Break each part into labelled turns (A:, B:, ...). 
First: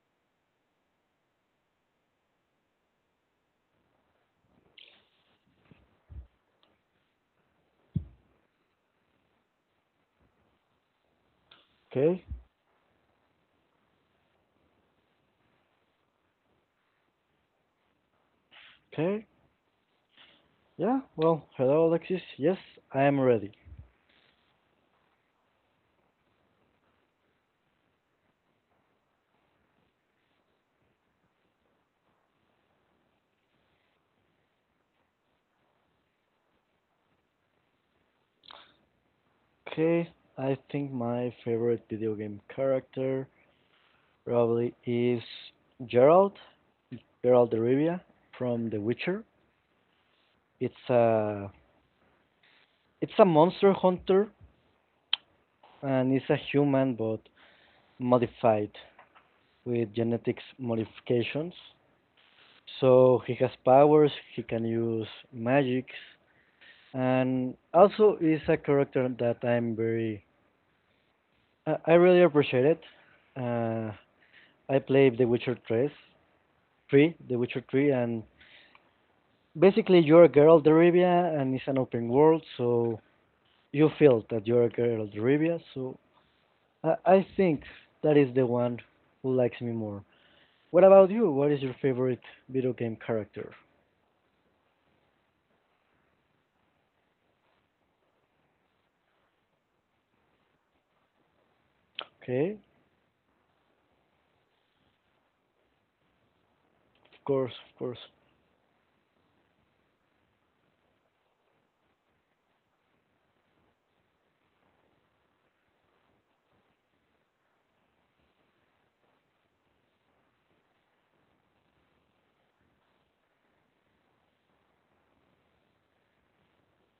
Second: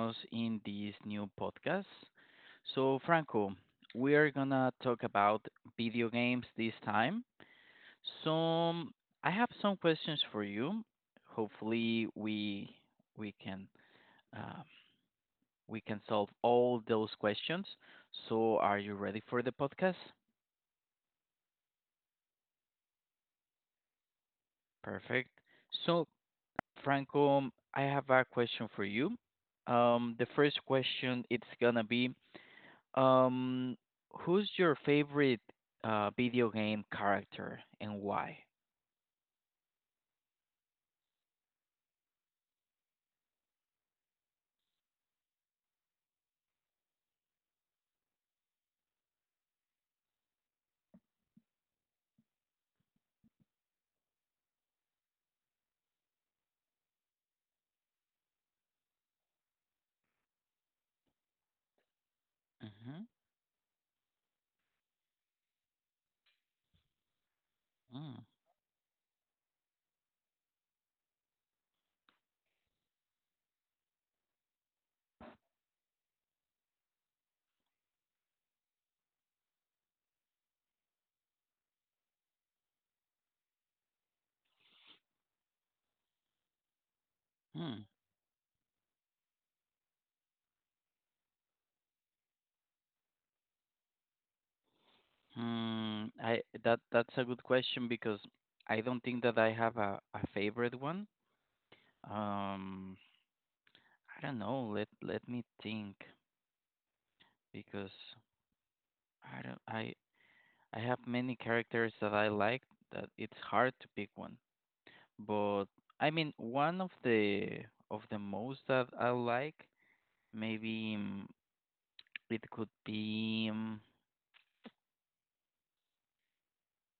A: us in this new podcast. So, Franco, we are gonna talk about video games this time. So, I have some questions for you. Hopefully,
B: Okay,
A: we can uh, we can solve all those questions. So, are you ready
B: okay.
A: for the podcast?
B: Yeah, well, hello, Alexis. Yes, I am ready.
A: Perfect. So, Franco, I have a question for you. The first question it's gonna be Um, who's your favorite video game character and why?
B: Okay, I think my favorite video game character probably is Gerald, Gerald de Rivia from The Witcher. It's a monster hunter, and it's a human but modified with genetics modifications.
A: Mhm.
B: So he has powers, he can use magics, and also
A: Mm.
B: is a character that I really appreciate it. Uh, I played The Witcher 3, and basically you're a girl of the Rivia, and it's an open world, so you feel that you're a girl of the Rivia. So I think
A: Hmm.
B: that is the one who likes me more. What about you? What is your favorite video game character?
A: Hmm. I that's a good question because I don't think that I have a favorite one.
B: Okay,
A: Um, I don't know. Let me think
B: of course, of
A: because
B: course.
A: I don't I have many characters that I like that it's hard to pick one. But I mean, one of the most that I like maybe. mm, it could be,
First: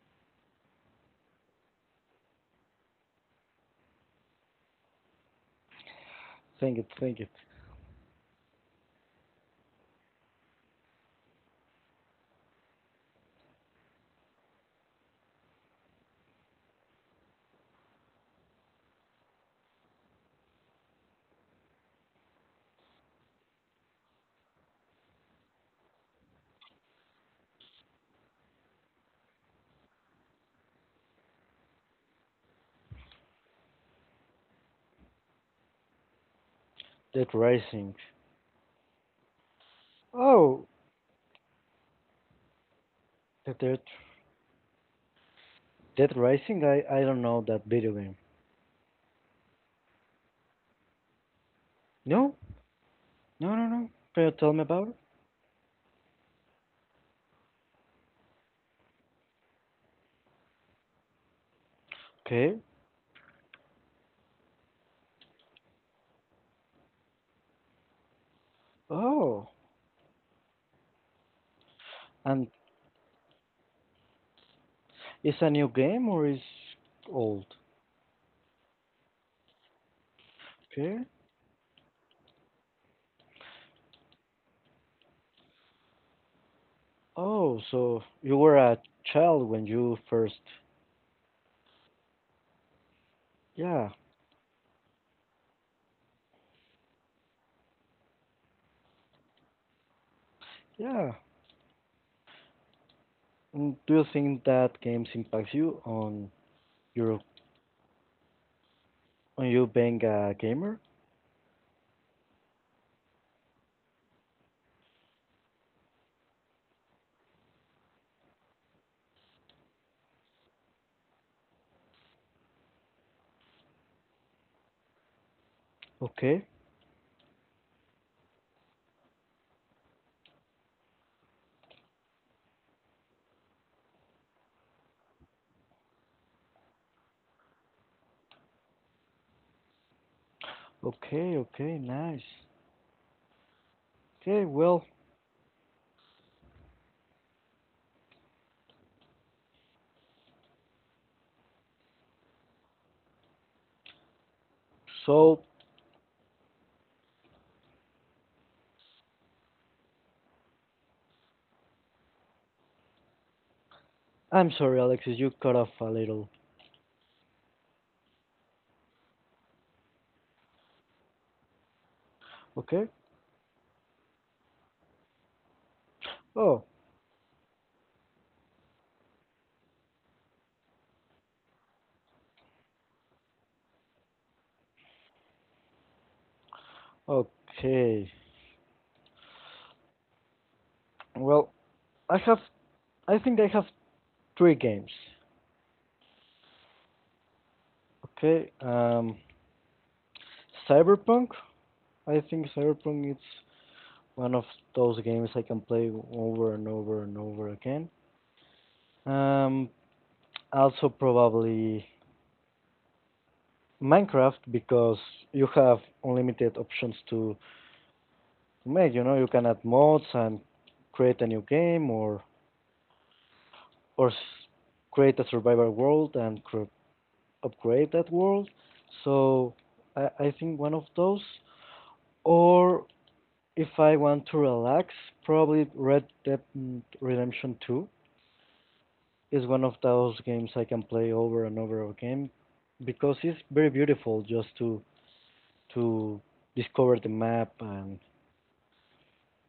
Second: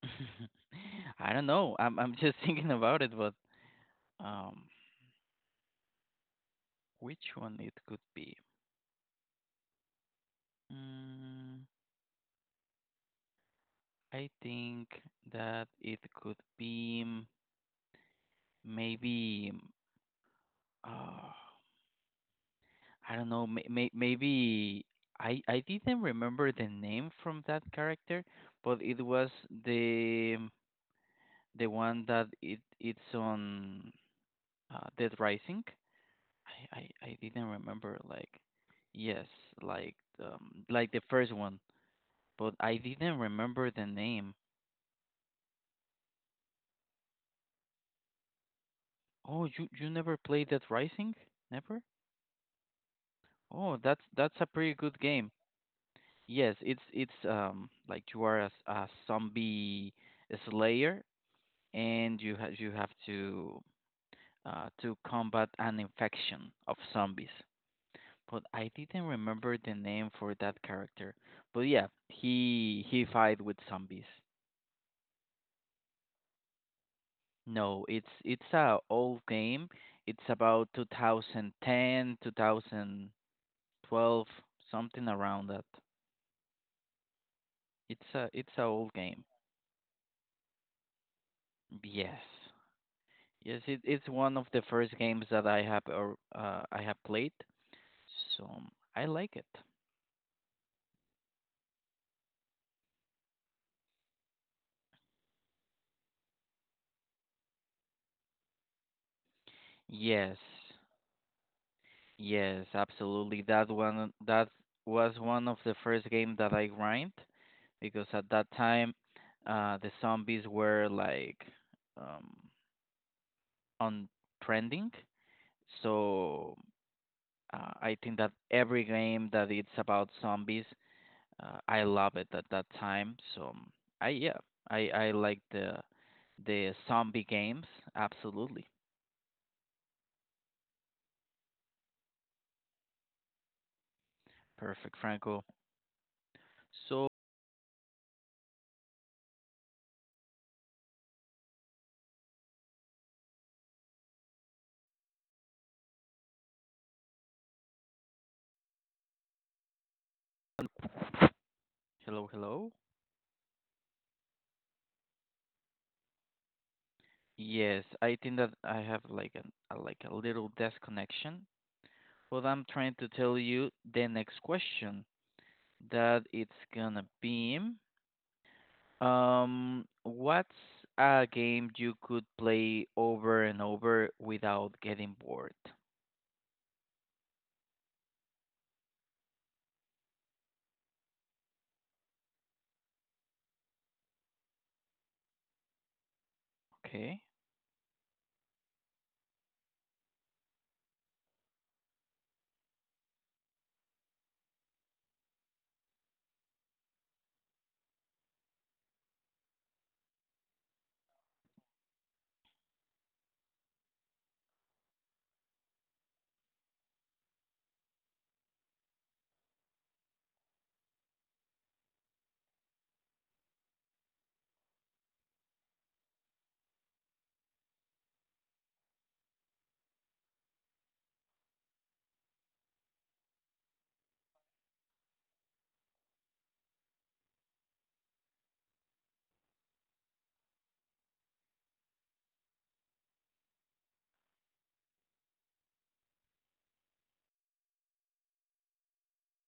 A: I don't know. I'm just thinking about it, but um,
B: Think it, think it.
A: which one it could be? Mm, I think that it could be maybe. Uh, I don't know. Maybe I didn't remember the name from that character, but it was the um, the one that it's on Dead Rising. I
B: Dead
A: didn't
B: Rising.
A: remember like yes, like
B: Oh,
A: like the first one, but I didn't
B: the
A: remember
B: Dead,
A: the name.
B: Dead Rising. I don't know that video game.
A: Oh, you never played that Rising? Never?
B: No, no, no,
A: Oh,
B: no.
A: that's
B: Can you
A: that's a
B: tell me
A: pretty
B: about
A: good
B: it?
A: game. Yes, it's like you are a zombie slayer and you have
B: Okay.
A: you have to combat an infection of zombies. But I didn't
B: Oh,
A: remember the name for that character. But yeah,
B: and
A: he fight with zombies.
B: it's a new game or is old?
A: No, it's a old game. It's about
B: Okay.
A: 2010, 2012, something around that.
B: Oh, so
A: It's a
B: you
A: it's
B: were
A: a
B: a
A: old game.
B: child when you first.
A: Yes. Yes,
B: Yeah,
A: it's one of the first games that I have or I have played. So I like it.
B: yeah. Do you think that games impacts you your on you being a
A: Yes.
B: gamer?
A: Yes, absolutely. That one that was one of the first game that I grind because at that time the zombies were like um on trending.
B: Okay,
A: So I think that every game that it's about zombies, I love it at that time. So I yeah, I like the zombie games absolutely.
B: okay, okay. Nice. Okay. Well,
A: Perfect, Franco. So
B: so
A: hello.
B: I'm sorry, Alexis. You cut off a little.
A: Yes, I think that I have like like a little disconnection, but I'm
B: Okay.
A: trying to tell you the next question that it's
B: Oh,
A: gonna be. What's a game you could play over and over without getting bored?
B: okay. Well, I have. I think I have three games.
A: Okay,
B: Okay. Cyberpunk? I think Cyberpunk is one of those games I can play over and over and over again. Um, Also probably Minecraft, because you have unlimited options to make. You know, you can add mods and create a new game or create a survival world and upgrade that world. So I think one of those. Or if I want to relax, probably Red Dead Redemption 2 is one of those games I can play over and over again, because it's very beautiful just to discover the map and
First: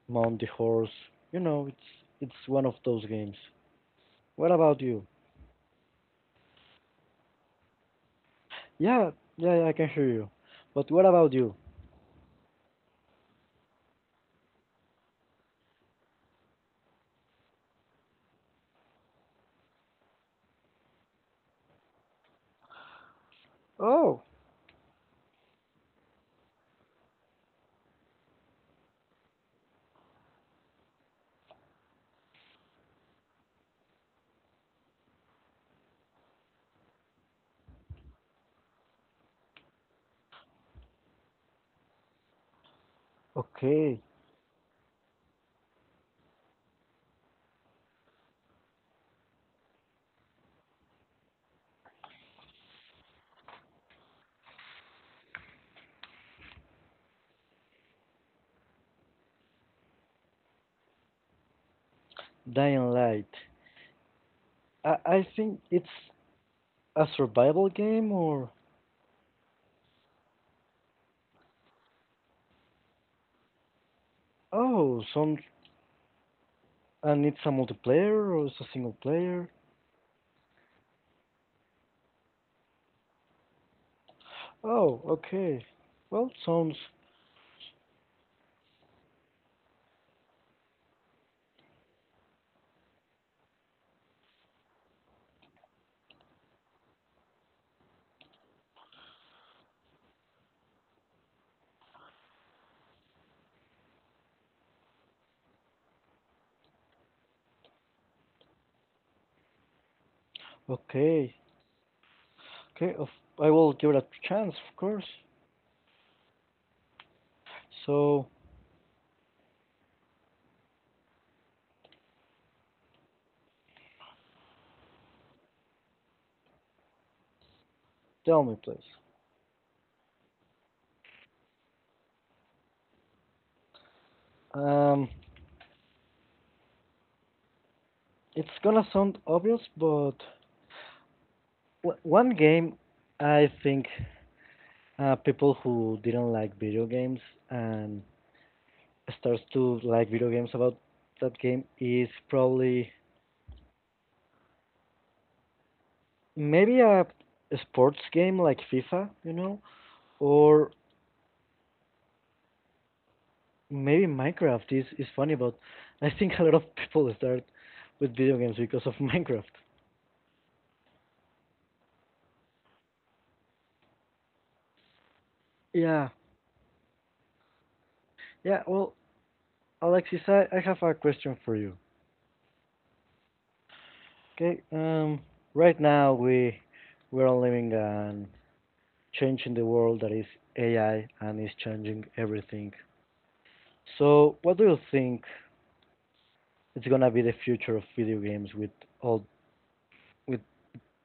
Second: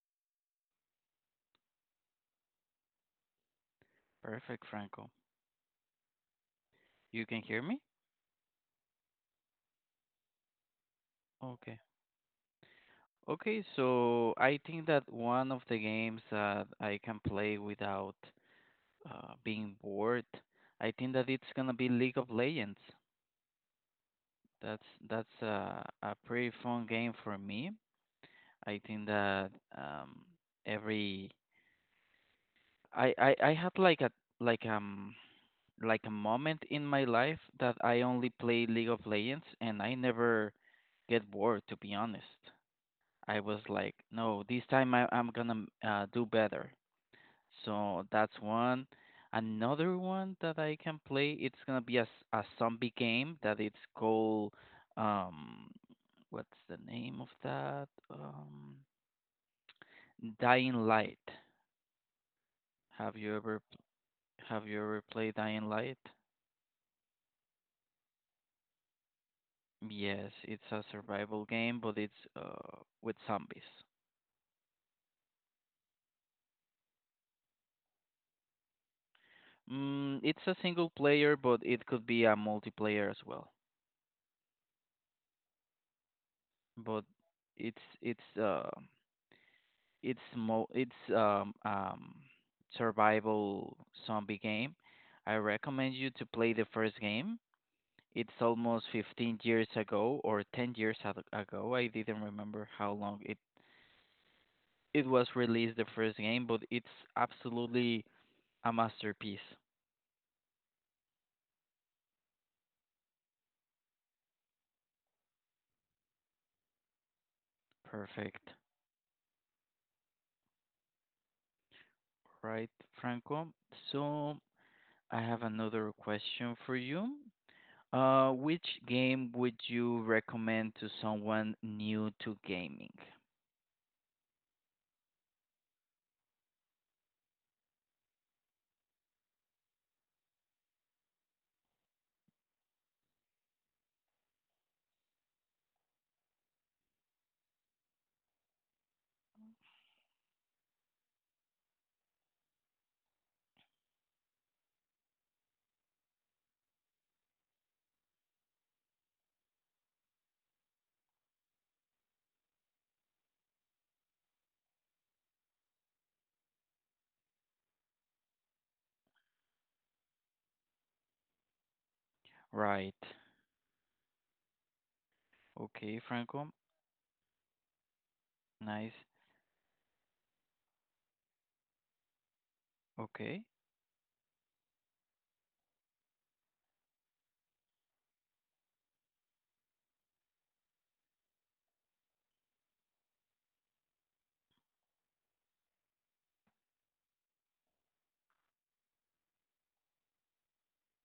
B: mount the horse. You know, it's one of those games. What
A: perfect,
B: about you?
A: Franco. You can hear me?
B: Yeah, yeah, yeah, I can hear you. But what about you?
A: Okay. Okay, so I think that one of the games that I can play without being bored, I think that it's gonna be League of Legends.
B: Oh,
A: That's a pretty fun game for me. I think that um, every I had like a like like a moment in my life that I only play League of Legends and I never get bored to be honest. I was like,
B: okay.
A: no, this time I'm gonna do better. So that's one. Another one that I can play, it's gonna be a zombie game that it's called um what's the name of that? Dying Light.
B: Dying
A: Have
B: Light.
A: you ever have you
B: I
A: ever
B: I
A: played
B: think
A: Dying
B: it's
A: Light?
B: a survival game, or
A: Yes, it's a survival game, but it's with zombies.
B: oh, some and it's a multiplayer or it's a single player.
A: It's a single player, but it could be a multiplayer as well.
B: Oh, okay. Well, sounds
A: But it's it's uh, it's mo it's survival zombie game. I recommend you to play the first game. It's almost 15 years ago or 10 ago. I didn't remember how long it was released the first game, but it's absolutely a masterpiece.
B: okay. Okay, I will give it a chance, of course. So
A: Perfect. Right, Franco. So I have another question for you.
B: tell me,
A: Which
B: please.
A: game would you recommend to someone new to gaming?
B: Um, it's gonna sound obvious, but one game I think people who didn't like video games and starts to like video games about that game is probably maybe a sports game like FIFA, you know, or maybe Minecraft is funny, but I think a lot of people start with video games because of Minecraft.
A: Right. Okay,
B: Yeah,
A: Franco.
B: yeah.
A: Nice.
B: Well, Alexis, I have a question for you.
A: Okay.
B: Okay, right now we are living and changing the world that is AI, and is changing everything. So, what do you think is gonna be the future of video games all with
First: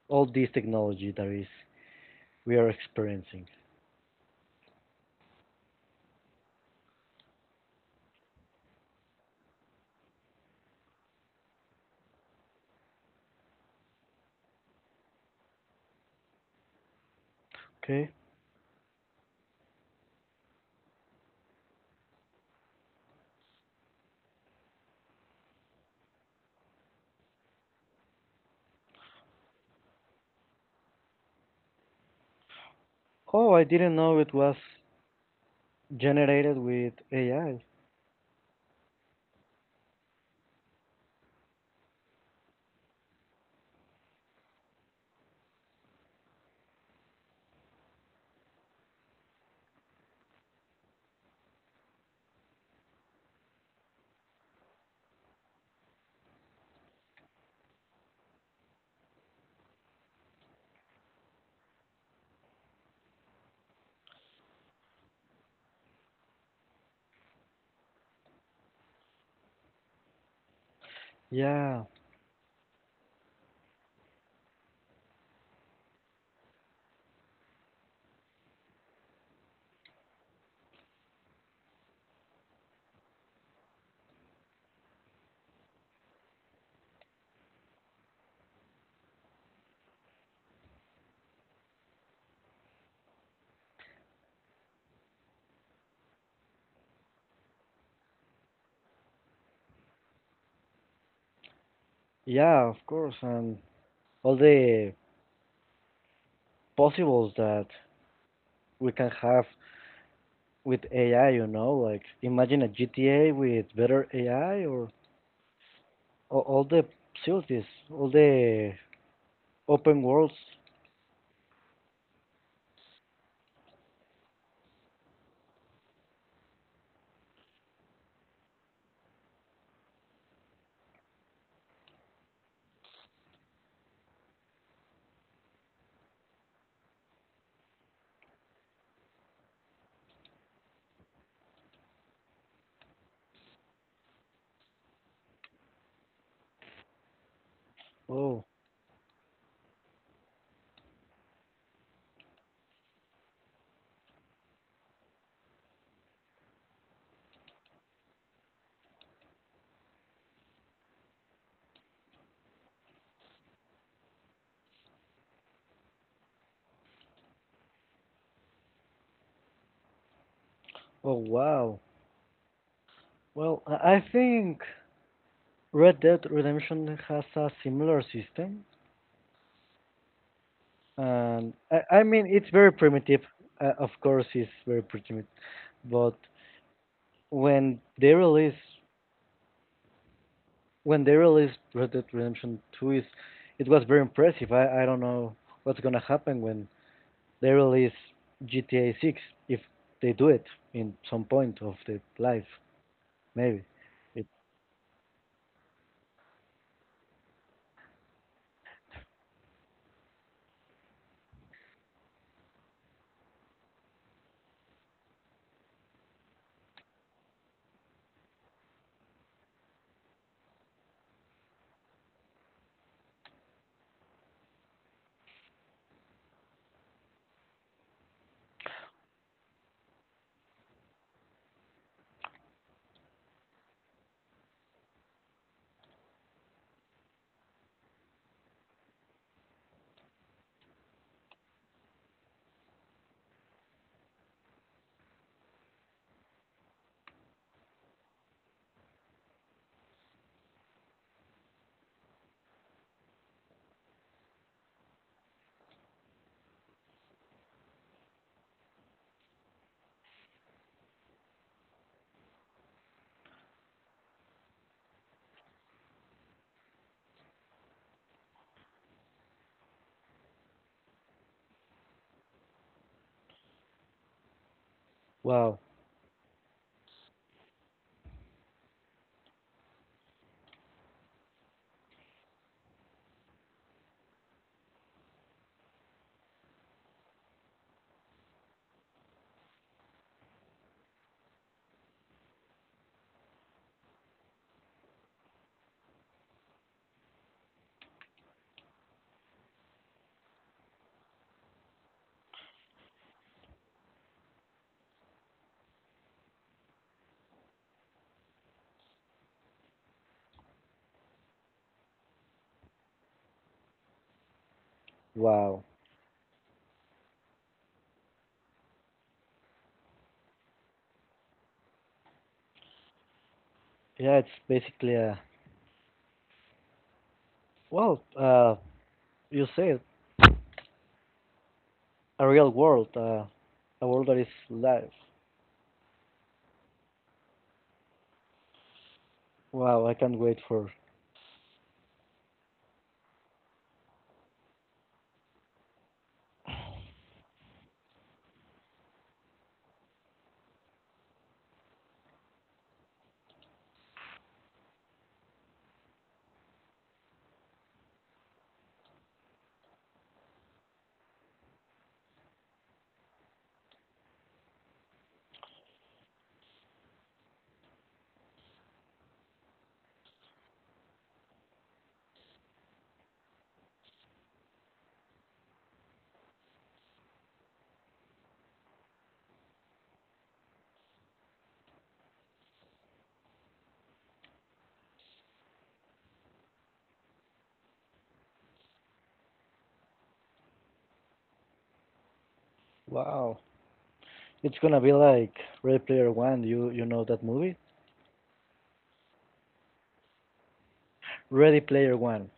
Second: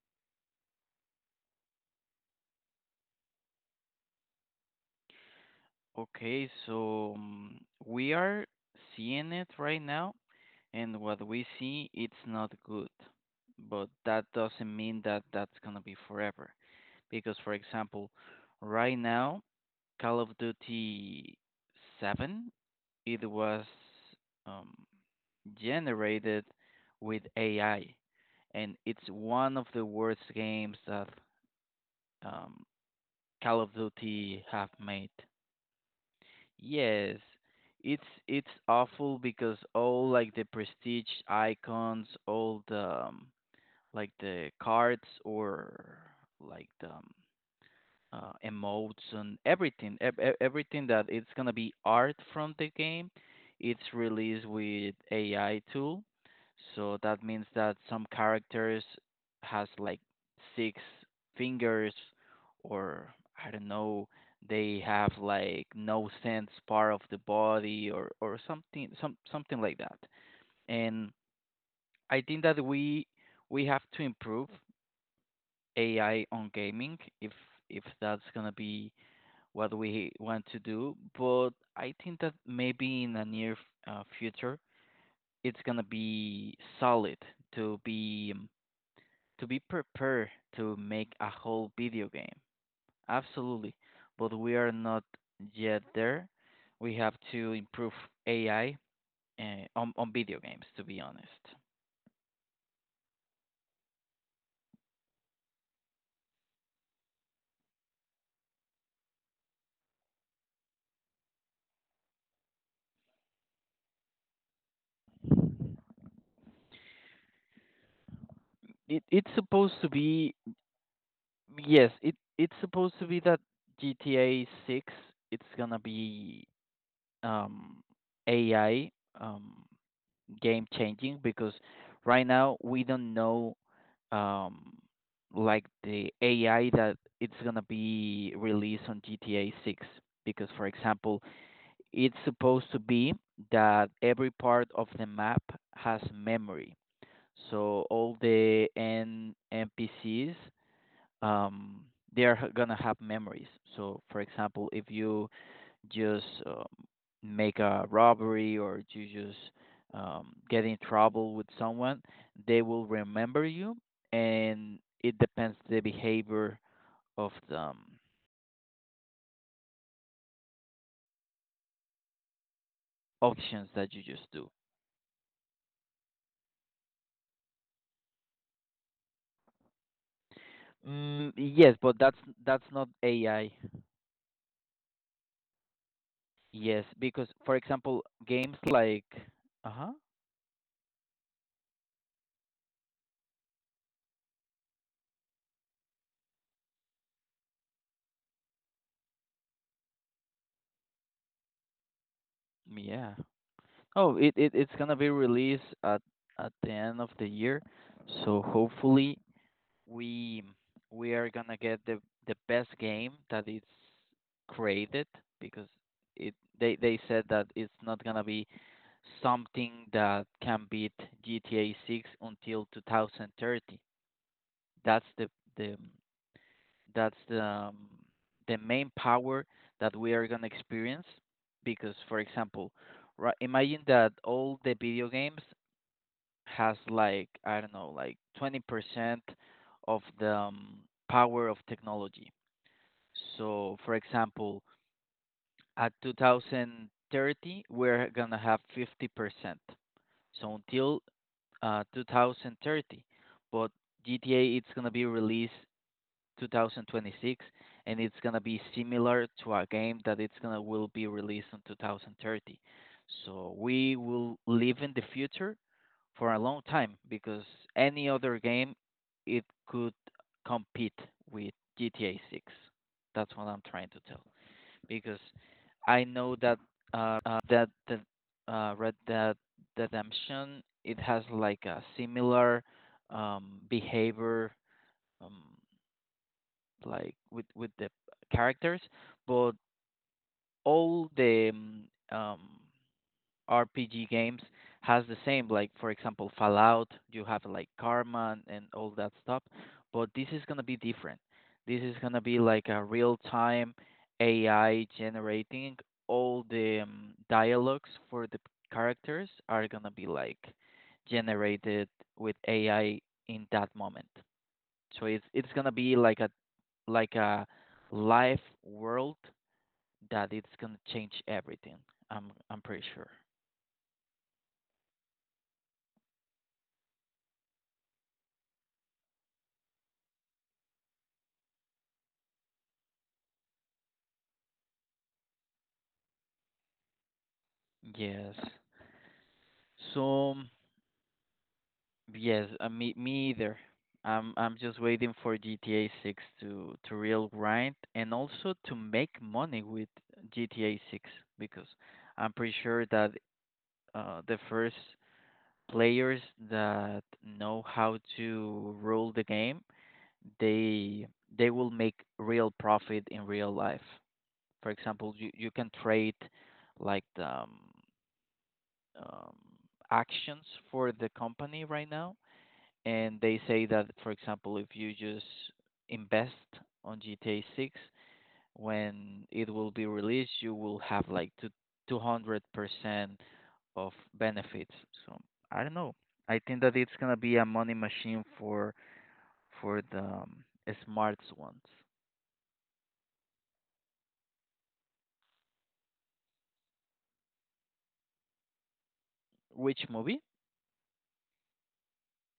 B: all this technology that is we are experiencing?
A: Okay, so we are seeing it right now, and what we see, it's not good. But that doesn't mean that that's gonna be forever. Because, for example,
B: Okay.
A: right now, Call of Duty 7, it was um, generated with AI, and it's one of the worst games that um,
B: Oh,
A: Call
B: I
A: of
B: didn't know it
A: Duty
B: was
A: have made.
B: generated with
A: Yes,
B: AI.
A: it's it's awful because all like the prestige icons, all the like the cards or like the emotes and everything, everything that it's gonna be art from the game. It's released with AI tool, so that means that some characters has like six fingers, or I don't know, they have like no sense part of the body or something, something like that. And
B: Yeah,
A: I think that we have to improve AI on gaming if that's gonna be what we want to do. But I think that maybe in the future, it's gonna be solid to be um, to be prepared to make a whole video game. Absolutely, but we are not yet there. We have to improve AI uh, on video games. To be honest,
B: yeah, of course, and all the possibles that we can have with AI, you know, like imagine a GTA with better AI, or all the facilities, all the
A: it's supposed to
B: open
A: be
B: worlds.
A: yes. It's supposed to be that GTA Six. It's gonna be um, AI um, game changing because right now we don't know um, like the AI that it's gonna be released on GTA 6 because, for example, it's supposed to be that every part of the map has memory. So all
B: Oh,
A: the N NPCs um, they are gonna have memories. So, for example, if you just make a robbery or you just get in trouble with someone, they will remember you, and it depends the behavior of the
B: oh, wow. Well,
A: options that
B: I
A: you just do.
B: think Red Dead Redemption has a similar system, and
A: Yes,
B: I,
A: but
B: I
A: that's
B: mean it's very
A: that's not
B: primitive.
A: AI.
B: Of course, it's very primitive, but
A: Yes, because for
B: when
A: example,
B: they
A: games
B: release
A: like uh huh,
B: when they released Red Dead Redemption 2 is it was very impressive. I don't know what's gonna happen when they release GTA 6, if they do it in some point of their life,
A: yeah.
B: maybe.
A: Oh,
B: It,
A: it's gonna be released at the end of the year, so hopefully we we are gonna get the best game that is created because it they said that it's not gonna be something that can beat GTA 6 until 2030. That's the the that's the main power that we are gonna experience because, for example, right, imagine that all the video games has like I don't know, like 20% of the power of technology. So, for example, at 2030, we're gonna have 50%. So until 2030, but GTA it's gonna be released 2026, and it's gonna be similar to a game that it's gonna will be released in 2030. So we will live in the future for a long time because any other game it could compete with GTA 6. That's what I'm trying to tell because
B: wow,
A: I know that that the Red Dead Redemption it has like a similar behavior um, like with the characters, but all the um, RPG games has the same. Like for example, Fallout, you have like karma and all that stuff. But this is gonna be different. This is gonna be like a real time AI generating all the dialogues for the characters are gonna be like generated with AI in that moment. So it's
B: wow.
A: gonna be like a live world that it's gonna change everything. I'm pretty sure.
B: Yeah, it's basically a, well, you say it, a real world, uh, a world that is live.
A: Yes.
B: Wow, I can't
A: So
B: wait for.
A: yes, me either. I'm just waiting for GTA 6 to real grind and also to make money with GTA 6 because I'm pretty sure that the first players that know how to rule the game, they they will make real profit in real life. For example, you can trade like the um, actions for the company right now and they say that, for example, if you just invest on GTA 6 when it will be released, you will have like two 200% of benefits. So I don't know. I think that it's gonna be a money machine for the smarts ones.
B: Wow. It's gonna be like Ready Player One. You know that movie?
A: Which movie?
B: Ready Player One.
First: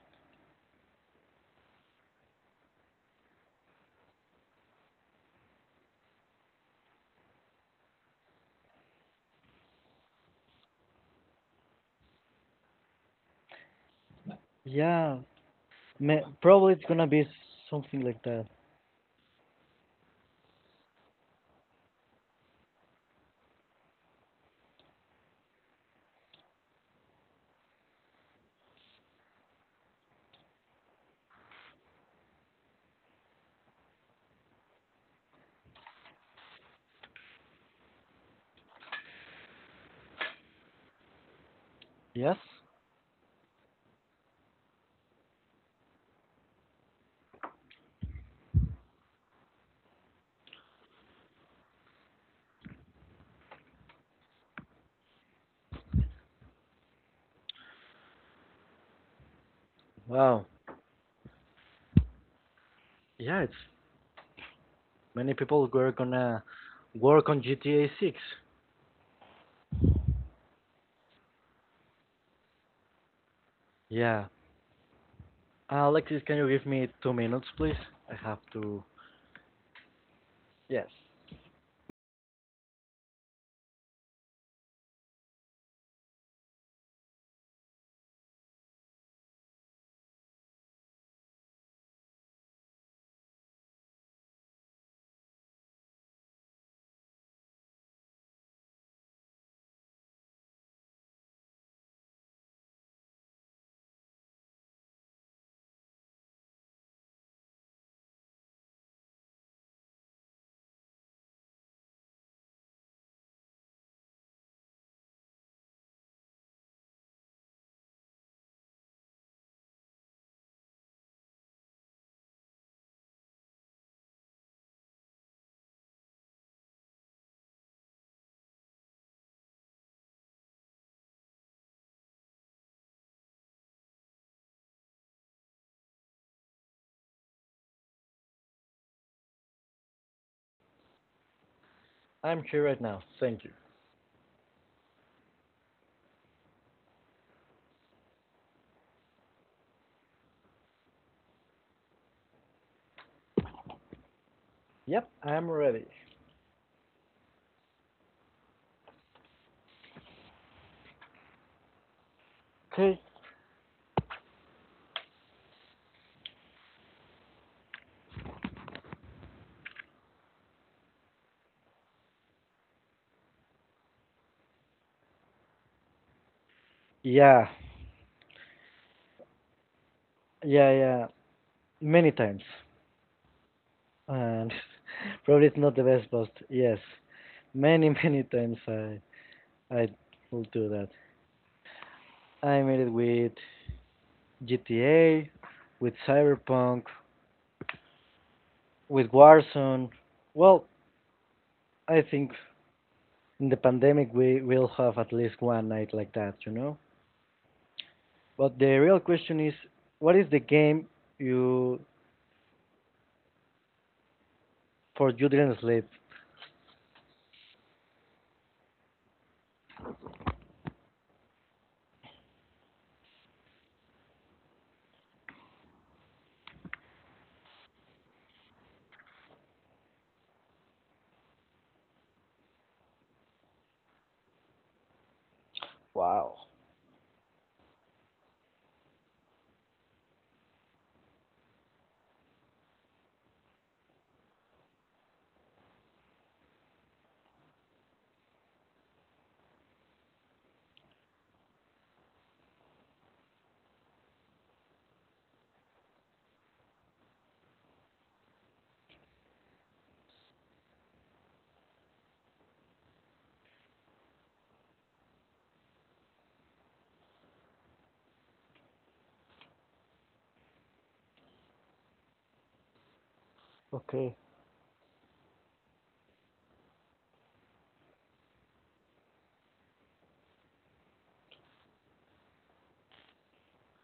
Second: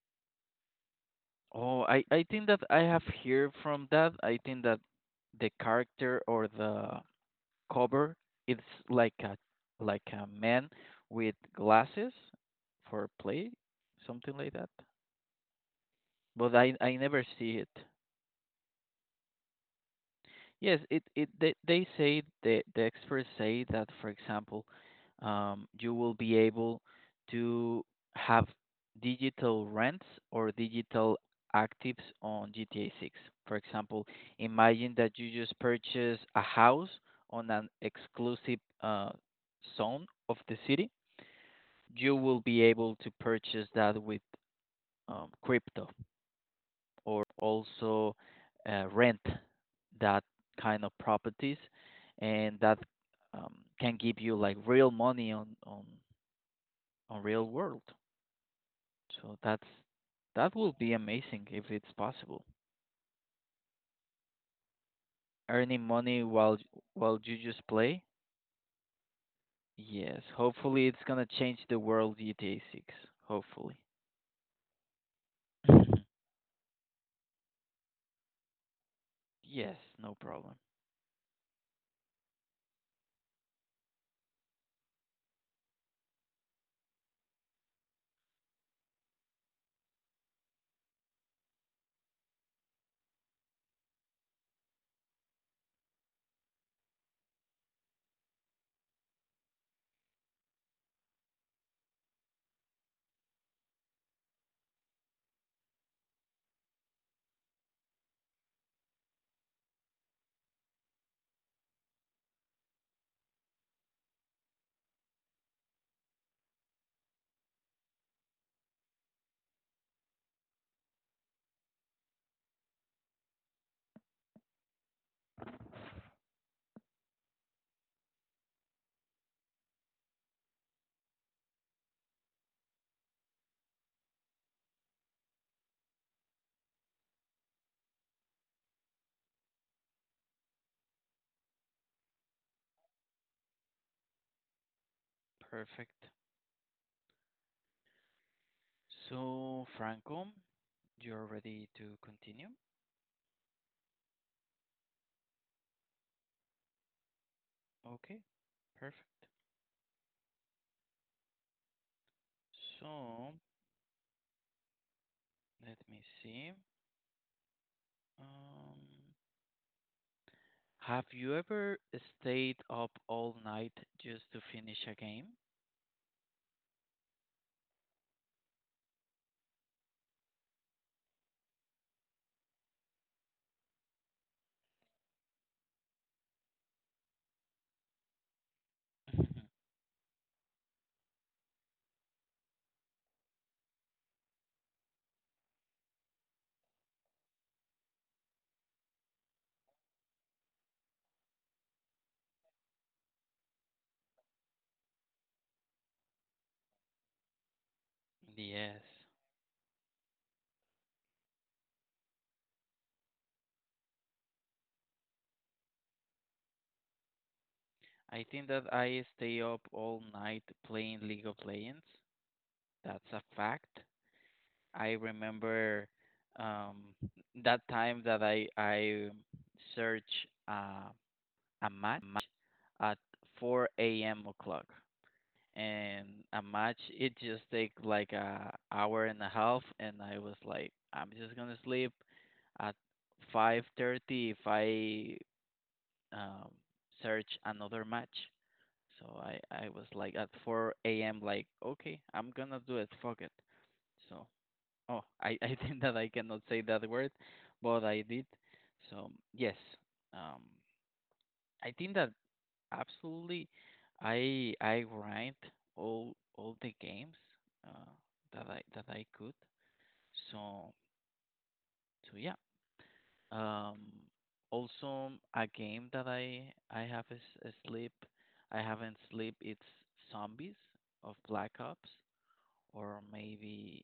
A: Oh, I think that I have heard from that. I think that the character or the cover it's like a like a man with glasses for play, something like that.
B: Yeah,
A: But
B: probably it's
A: I
B: gonna
A: never
B: be
A: see it.
B: something like that.
A: Yes, it they say the experts say that for example, you will be able to have digital rents or digital actives on GTA 6. For example, imagine that you just purchase a house on an exclusive zone of the city you
B: Yes.
A: will be able to purchase that with crypto or also rent that kind of properties and that um, can give you like real money on on real world so that's
B: Wow.
A: that will be amazing if it's possible
B: Yeah, it's Many people
A: earning
B: were
A: money
B: gonna
A: while
B: work
A: you
B: on
A: just
B: GTA
A: play
B: 6.
A: yes hopefully it's going to change the world GTA 6 hopefully
B: Yeah. Alexis, can you give me 2 minutes, please? I have to.
A: yes no problem
B: Yes, I'm here right now. Thank you.
A: perfect so franco you're ready to continue?
B: Yep, I'm ready.
A: Okay, perfect.
B: Okay.
A: So let me see. Um, have you ever stayed up all night just to finish a game?
B: Yeah, yeah, yeah. Many times. And probably it's not the best, but yes, many, many times I I will do that. I made it with GTA, with Cyberpunk, with Warzone. Well, I think in the pandemic we will have at least one night like that, you know. But the real
A: Yes.
B: question is, what is the game you for you didn't sleep?
A: I think that I stay up all night playing League of Legends. That's a fact. I remember um, that time that I search uh, a match at 4 a.m. o'clock. And a match it just take like a hour and a half, and I was like, I'm just gonna sleep at 5:30 if I um, search another match. So I was like at 4 a.m., like, okay, I'm gonna do it, fuck it. So oh, I I think that I cannot say that word, but I did. So yes, um I think that absolutely I grind all the games uh, that I could. So so yeah. Um
B: Okay.
A: Also a game that I have is sleep, I haven't sleep, it's Zombies of Black Ops, or maybe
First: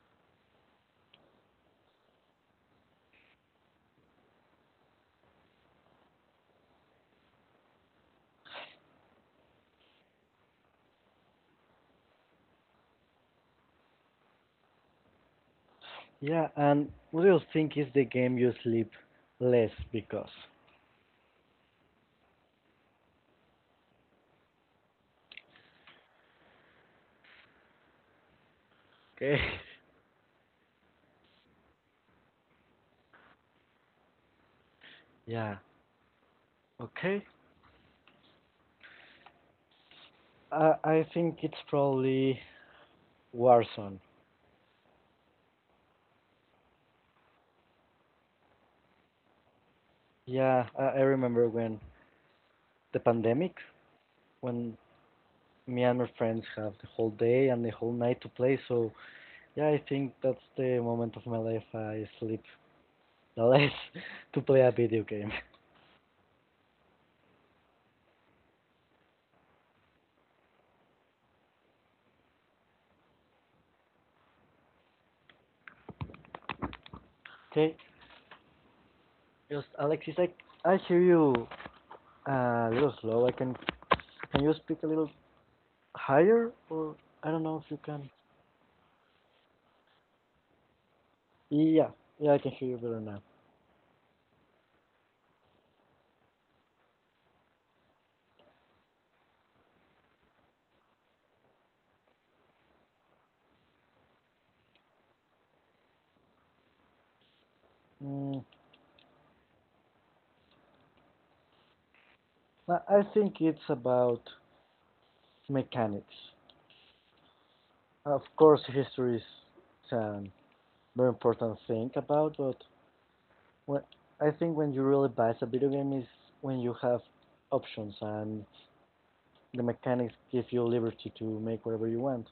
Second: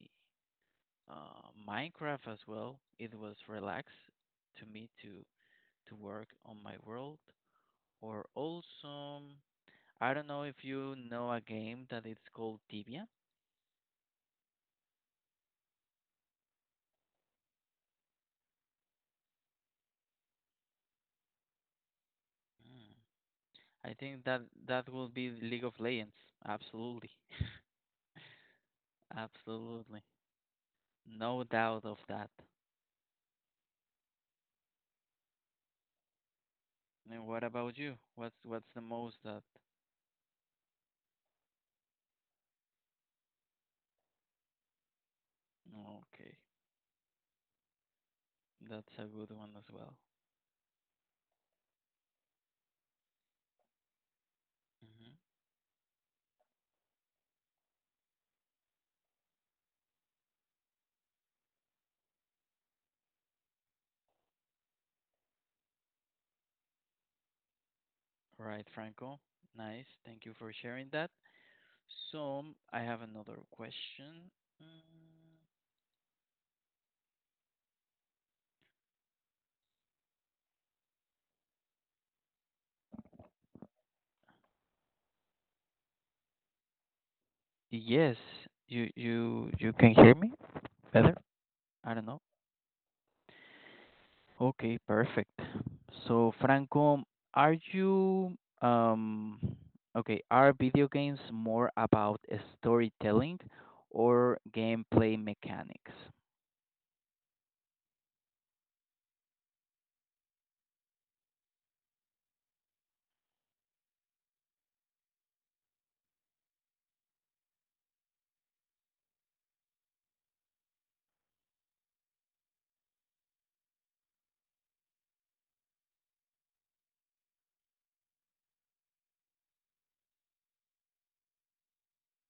A: Minecraft as well. It was relax to me to work on my world, or also I don't know if you know a game that it's called Tibia.
B: Yeah, and what do you think is the game you sleep less because?
A: Mm. I think that that will be League of Legends. Absolutely.
B: Okay.
A: Absolutely. No doubt of that.
B: Yeah, okay.
A: And what about you? What's the most that?
B: I think it's probably Warzone.
A: Okay. That's a good one as well.
B: Yeah, I remember the pandemic, when
A: Hmm.
B: me and my friends have the whole day and the whole night to play. So yeah, I think that's the moment of my life I sleep now to play a video game.
A: Right, Franco. Nice. Thank you for sharing that. So, I have another question. Mm,
B: Okay, just Alexis, I hear you a little slow. I can you speak a little higher, or I don't know if you can.
A: yes, you can hear me better?
B: Yeah,
A: I don't know.
B: yeah, I can hear you better now.
A: Okay, perfect. So, Franco, are you um okay, are video games more about storytelling or gameplay mechanics?
B: Mm, I think it's about mechanics. Of course, history is a very important thing about, but when, I think when you really buy a video game is when you have options and the mechanics give you liberty to make whatever you want.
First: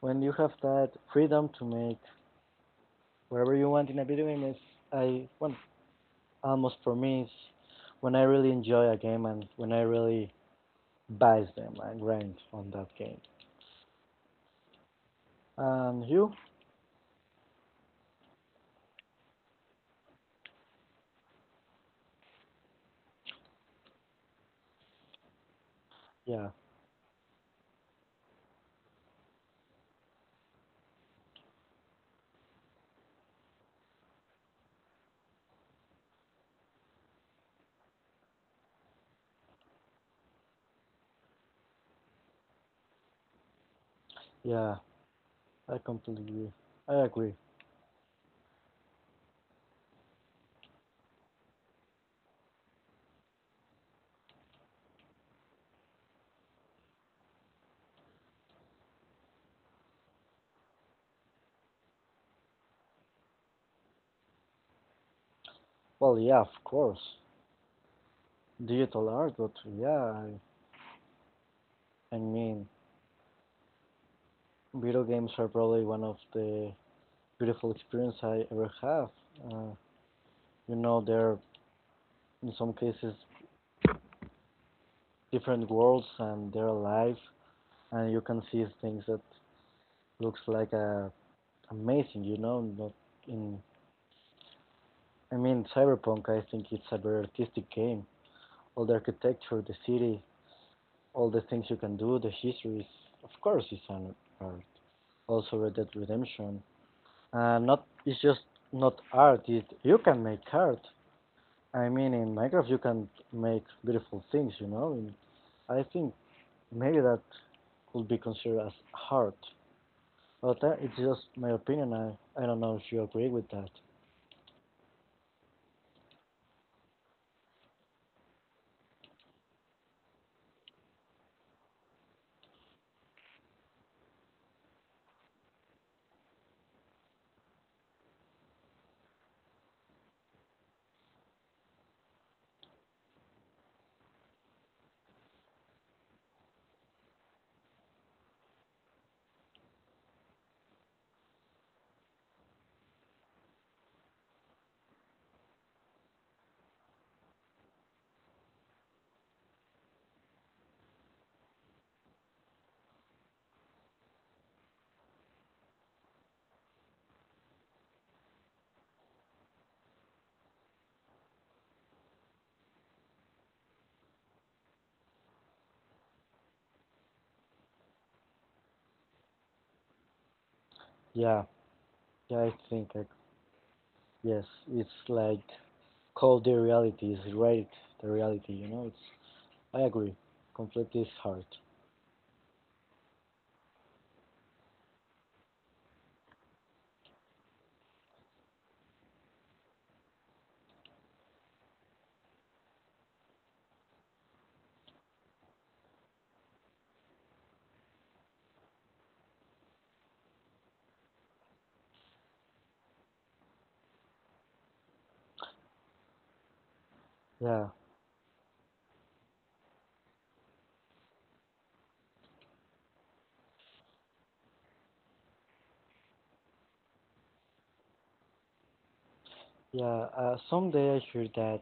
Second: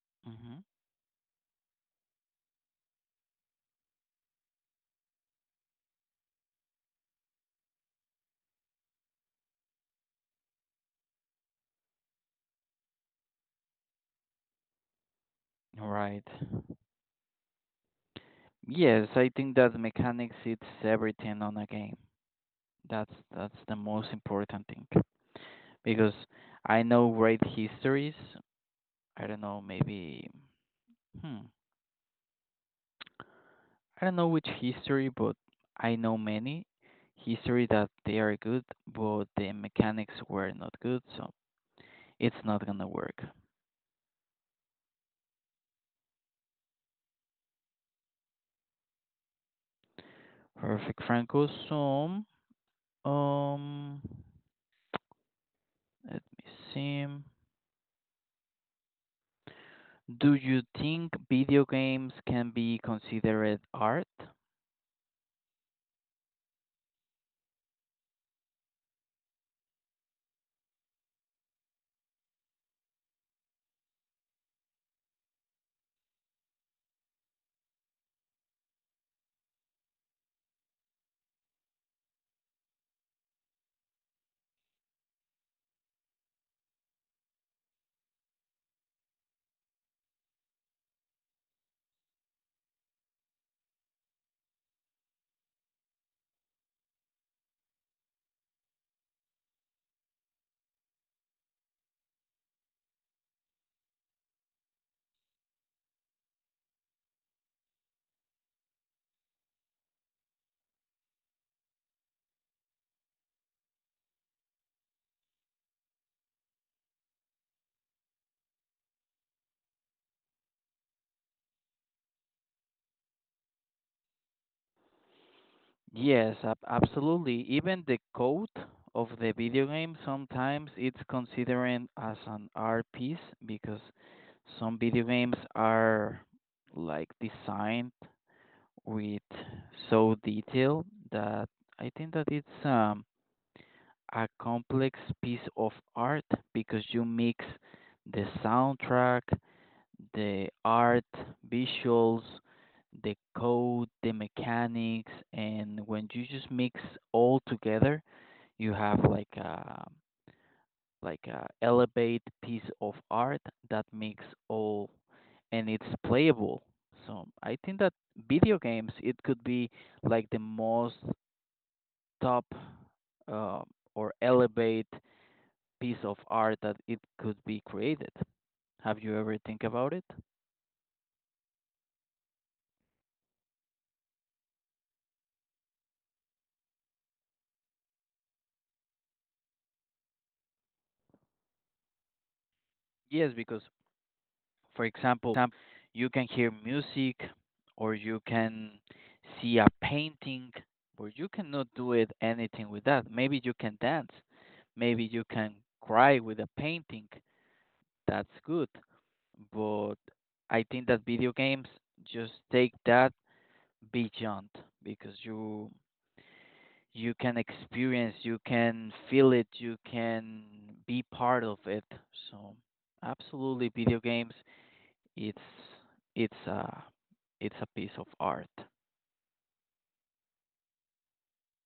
B: When you have
A: Mhm.
B: that freedom to make whatever you want in a video game is I well almost for me is when I really enjoy a game, and when I really buy them and grind on that game. And
A: Right.
B: you?
A: Yes, I think that mechanics it's everything on a game. That's the most important thing. Because
B: Yeah,
A: I know great histories, I don't know, maybe hmm. I don't know which history, but I know many history that they are good, but the mechanics were not good, so it's not gonna work.
B: yeah, I completely I agree.
A: Perfect, Franco. So, um, let me see. Do you think video games can be considered art?
B: Well, yeah, of course. Digital art, but yeah, I mean video games are probably one of the beautiful experience I ever have. Uh, you know, they're in some cases different worlds, and they're alive, and you can see things that looks like amazing, you know, not in, I mean, Cyberpunk I think it's a very artistic game. All the architecture, the city, all the things you can do, the history is, of course, it's an art. Also Red Dead Redemption. Not, it's just not art, it you can make art. I mean, in Minecraft you can make beautiful things, you know. And I think maybe that could be considered as art. Well, that it's just my opinion. I don't know if you agree with that.
A: Yes, absolutely. Even the code of the video game sometimes it's considered as an art piece, because some video games are like designed with so detail that I think that it's a complex piece of art, because you mix the soundtrack, the art, visuals, the code, the mechanics, and when you just mix all together, you have like a elevate piece of art that makes all, and it's playable. So I think that video games it could be like the most top uh, or elevate piece of art that it could be created. Have you ever think about it?
B: Yeah, yeah, I think I, yes, it's like called the reality is right. The reality, you know, it's I agree. Completely is hard.
A: Yes, because for example, you can hear music, or you can see a painting, but you cannot do it anything with that. Maybe you can dance, maybe you can cry with a painting. That's good. But I think that video games just take that beyond, because you can
B: Yeah,
A: experience, you can feel it, you can be part of it. So absolutely, video games it's it's a it's a piece of art.
B: yeah. Someday I heard that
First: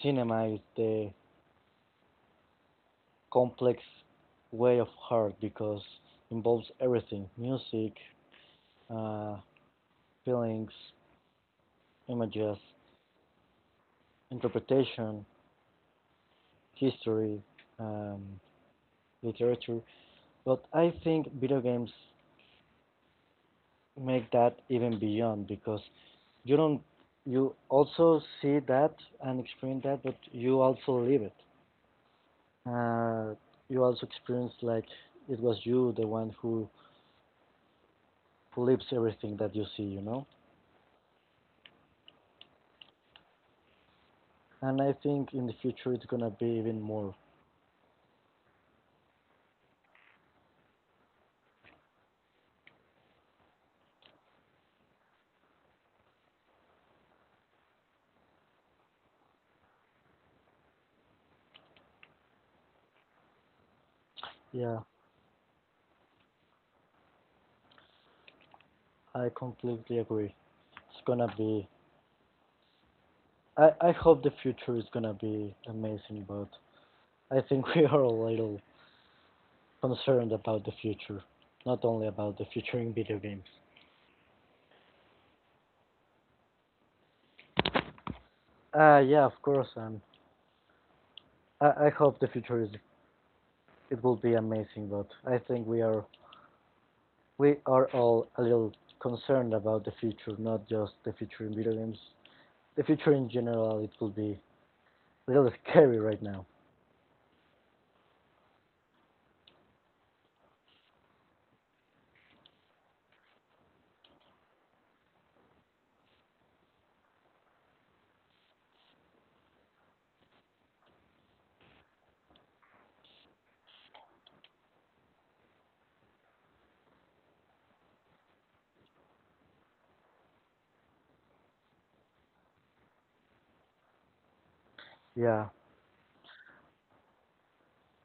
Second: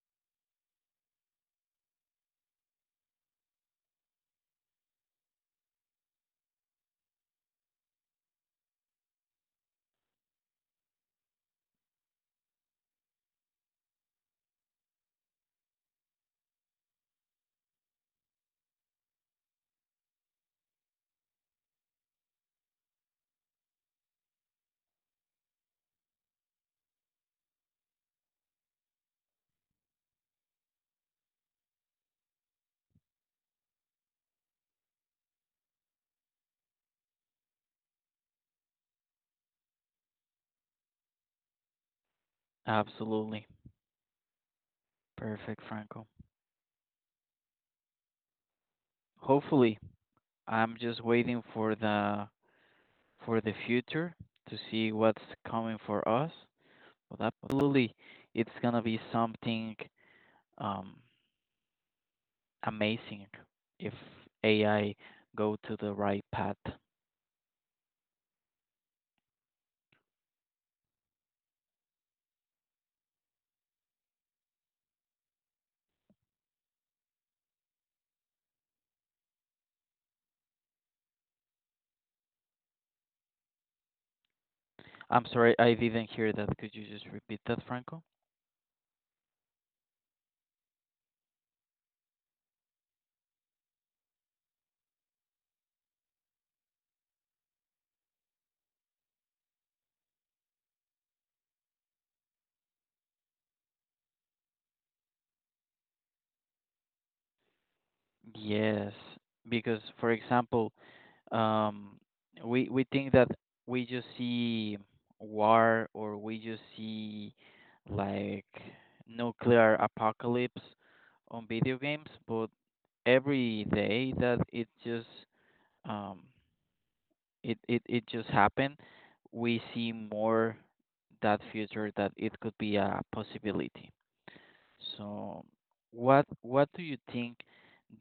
B: cinema is the complex way of art, because involves everything: music, uh, feelings, images, interpretation, history, um, literature. But I think video games make that even beyond, because you don't, you also see that and experience that, but you also live it. Uh, you also experience like it was you, the one who lives everything that you see, you know.
A: Absolutely.
B: And I think in the
A: Perfect,
B: future it's
A: Franco.
B: gonna be even more.
A: Hopefully, I'm just waiting for the future to see what's coming for us. But absolutely, it's gonna be something um, amazing if
B: Yeah,
A: AI go to the right path.
B: I completely agree. It's gonna be. I hope the future is gonna be amazing, but I think we are a little concerned about the future, not only about the future in video games.
A: I'm sorry, I didn't hear that. Could you just repeat that, Franco?
B: Yeah, of course. I hope the future is it will be amazing, but I think we are all a little concerned about the future, not just the future in video games. The future in general, it will be a little scary right now.
A: Yes, because for example, um, we think that we just see war, or we just see like nuclear apocalypse on video games, but every day that it just um it just happened, we see more that future that it could be a possibility. So,
B: Yeah,
A: what do you think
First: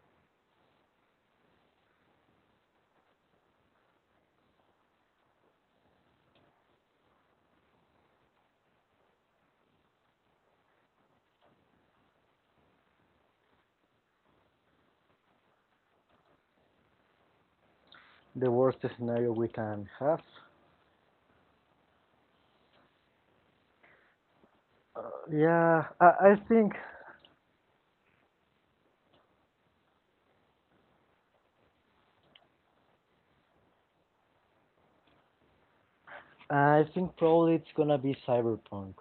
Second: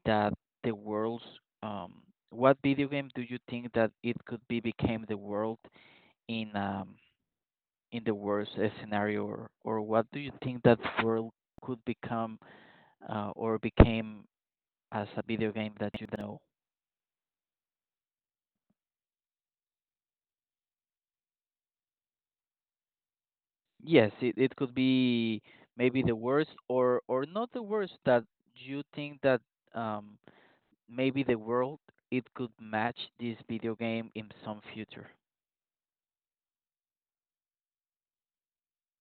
A: that the world's um what video game do you think that it could be became the world in um in the worst scenario, or what do you think that world could become or became as a video game that you know?
B: the worst scenario we can have.
A: Yes, it could
B: Uh,
A: be
B: yeah,
A: maybe the
B: I
A: worst,
B: think
A: or not the worst, that you think that um maybe the world it could match this video game in some future.
B: I think probably it's gonna be cyberpunk.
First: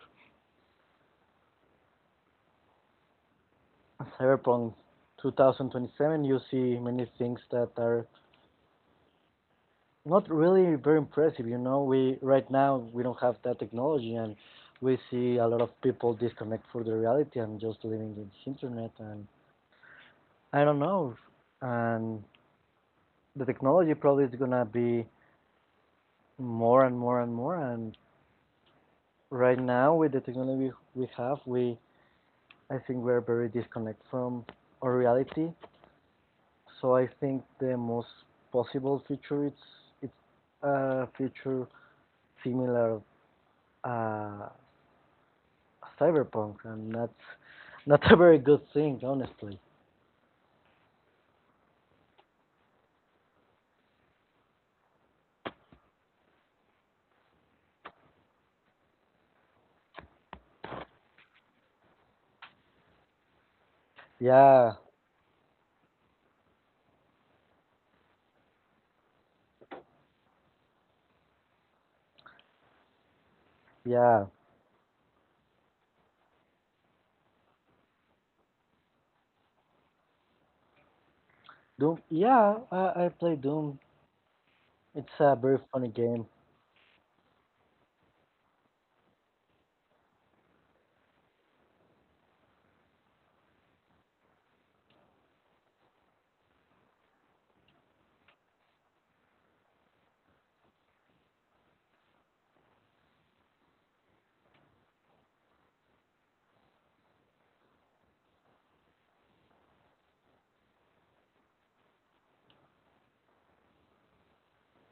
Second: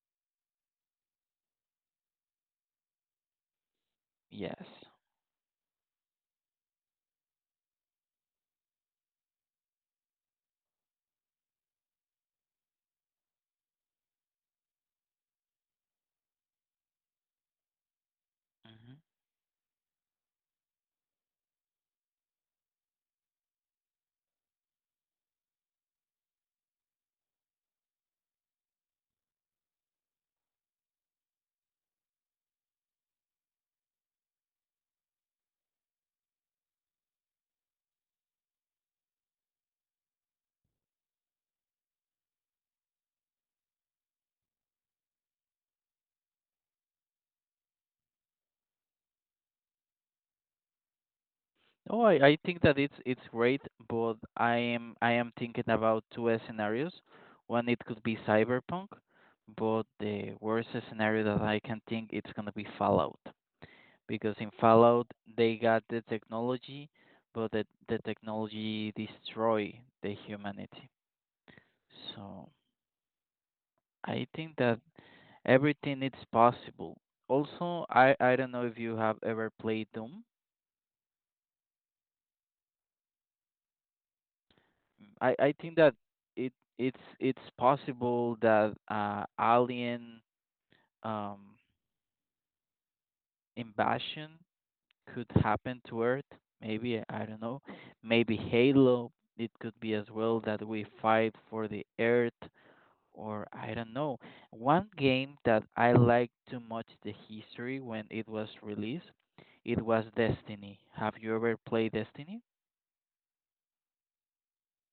A: Yes.
B: Cyberpunk 2027, you see many things that are not really very impressive. You know, we right now we don't have that technology, and we see a lot of people disconnect from the reality and just living in the internet.
A: Hmm.
B: And I don't know. And the technology probably is gonna be more and more and more. And right now, with the technology we have, we I think we're very disconnect from our reality. So I think the most possible future it's a future similar uh cyberpunk, and that's not a very good thing honestly.
A: Oh, I think that it's great, but I am thinking about two scenarios. One, it could be cyberpunk, but the worst scenario that I can think it's gonna be Fallout, because in
B: Yeah,
A: Fallout they got the technology, but the technology destroy the humanity. So I
B: yeah.
A: think that everything is possible. Also, I don't know if you have ever played Doom.
B: Doom, yeah, I play Doom. It's
A: I
B: a
A: I
B: very
A: think
B: funny
A: that
B: game.
A: it's possible that alien um, invasion could happen to Earth. Maybe I don't know. Maybe Halo. It could be as well that we fight for the Earth, or I don't know. One game that I liked too much the history when it was released, it was Destiny. Have you ever played Destiny?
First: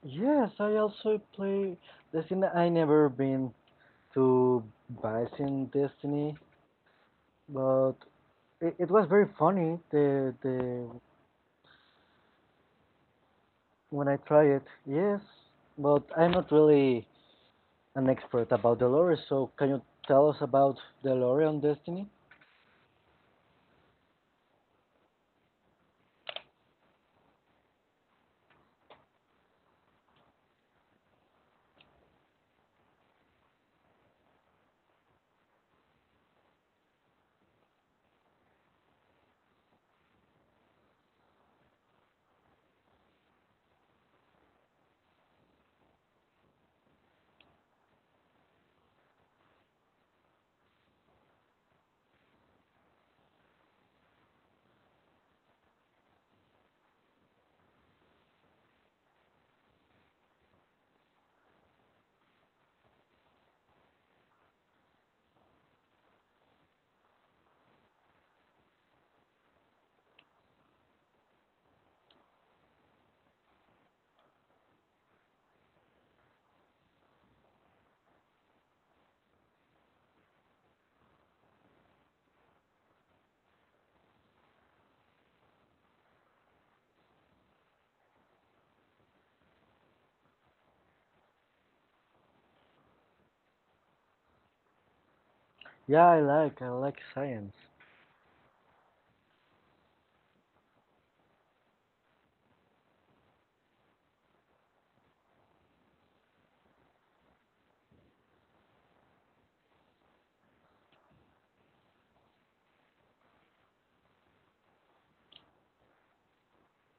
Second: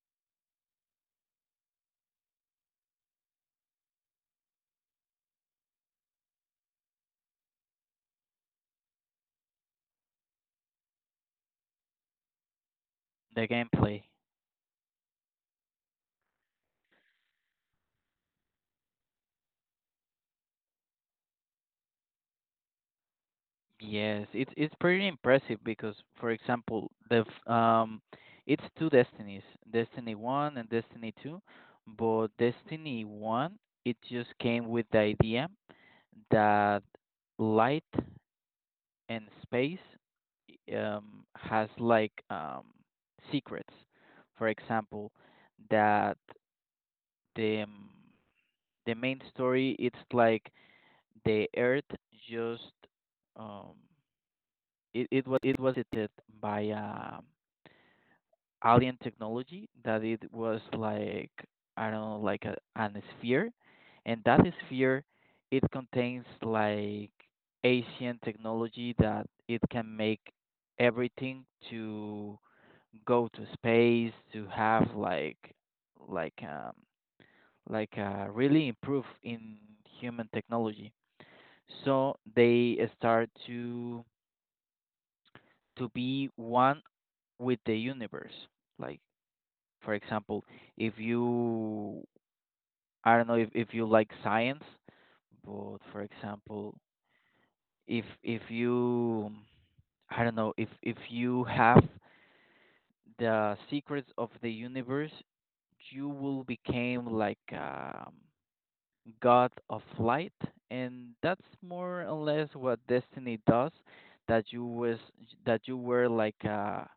B: Yes, I also play Destiny. I never been to Vice in Destiny, but it was very funny. The
A: The gameplay.
B: When I try it, yes, but I'm not really an expert about the lore, so can you tell us about the lore on Destiny?
A: Yes, it's pretty impressive because, for example, the it's two destinies, Destiny One and Destiny Two, but Destiny One it just came with the idea that light and space has like secrets. For example, that the um, the main story it's like the Earth just um it was detected by alien technology that it was like I don't know like a, an sphere, and that sphere it contains like ancient technology that it can make everything to go to space to have like like um really improve in human technology, so they start to be one with the universe. Like, for example, if you, I don't know if you like science, but for
B: Yeah, I like, I
A: example,
B: like science.
A: if you, I don't know, if you have the secrets of the universe, you will become like god of light, and that's more or less what destiny does. That you was that you were like a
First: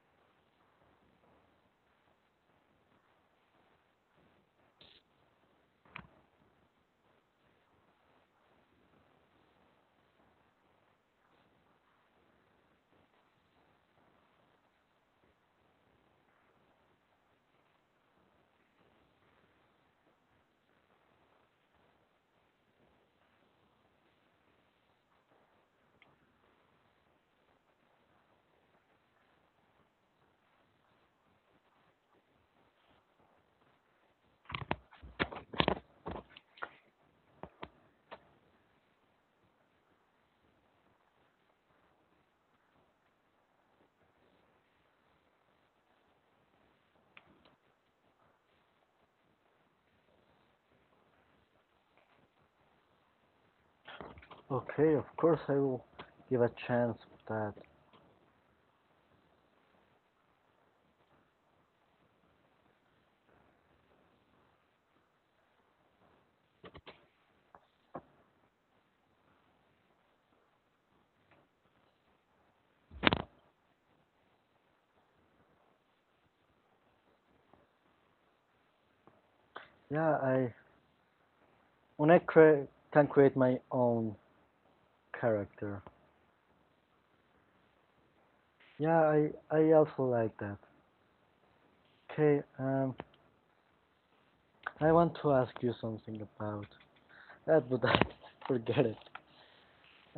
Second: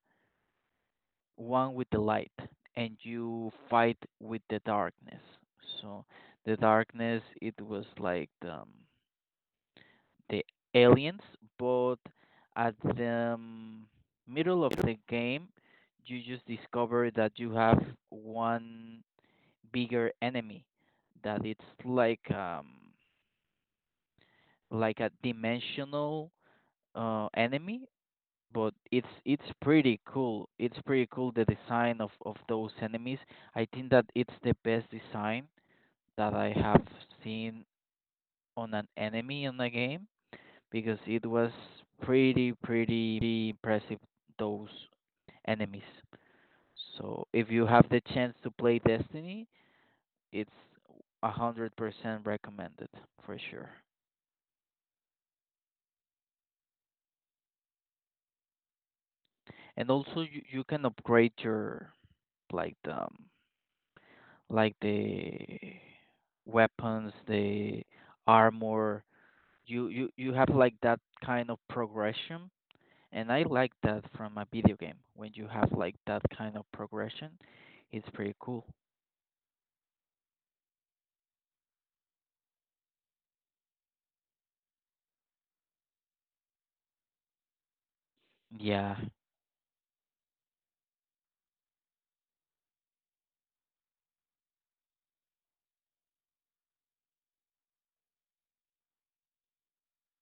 A: one with the light, and you fight with the darkness. So the darkness it was like the aliens, but at the middle of the game you just discover that you have one bigger enemy that it's like like a dimensional enemy, but it's pretty cool. It's pretty cool the design of those enemies. I think that it's the best design that I have seen on an enemy in the game, because it was pretty impressive those enemies. So if you have the chance to play Destiny, it's 100% recommended for sure.
B: Okay, of course I will give a chance to that.
A: And also you can upgrade your like the like the weapons, the armor. You have like that kind of progression, and I like that from a video game. When you have like that kind of progression, it's pretty cool.
B: Yeah, I can create my own character.
A: Yeah,
B: Yeah, I also like that. Okay, I want to ask you something about that, but I forget it.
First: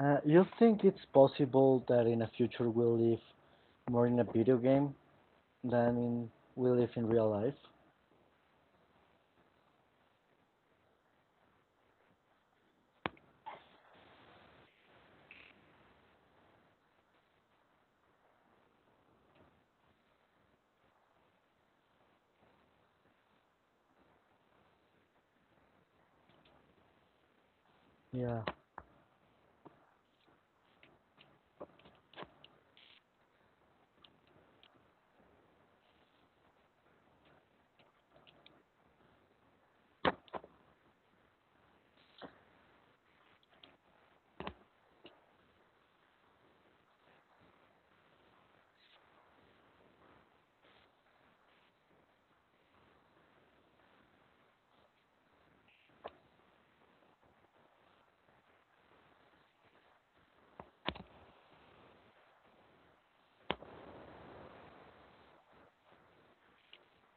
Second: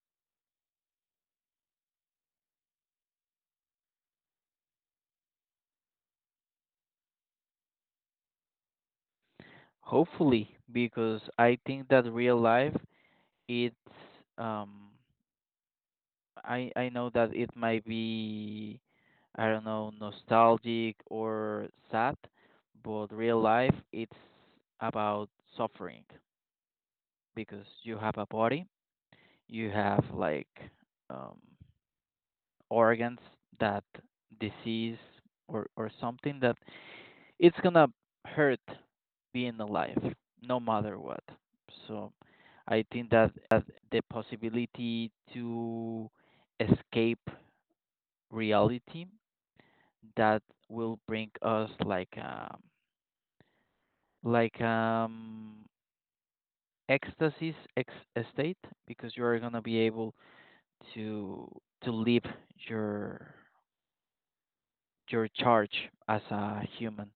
B: You think it's possible that in the future we'll live more in a video game than in we live in real life?
A: hopefully, because I think that real life it's um I know that it might be I don't know nostalgic or sad, but real life it's about suffering, because you have a
B: Yeah,
A: body, you have like um, organs that disease, or something that it's gonna hurt, being alive no matter what. So I think that the possibility to escape reality, that will bring us like like um ecstasis state, because you are going to be able to live your charge as a human,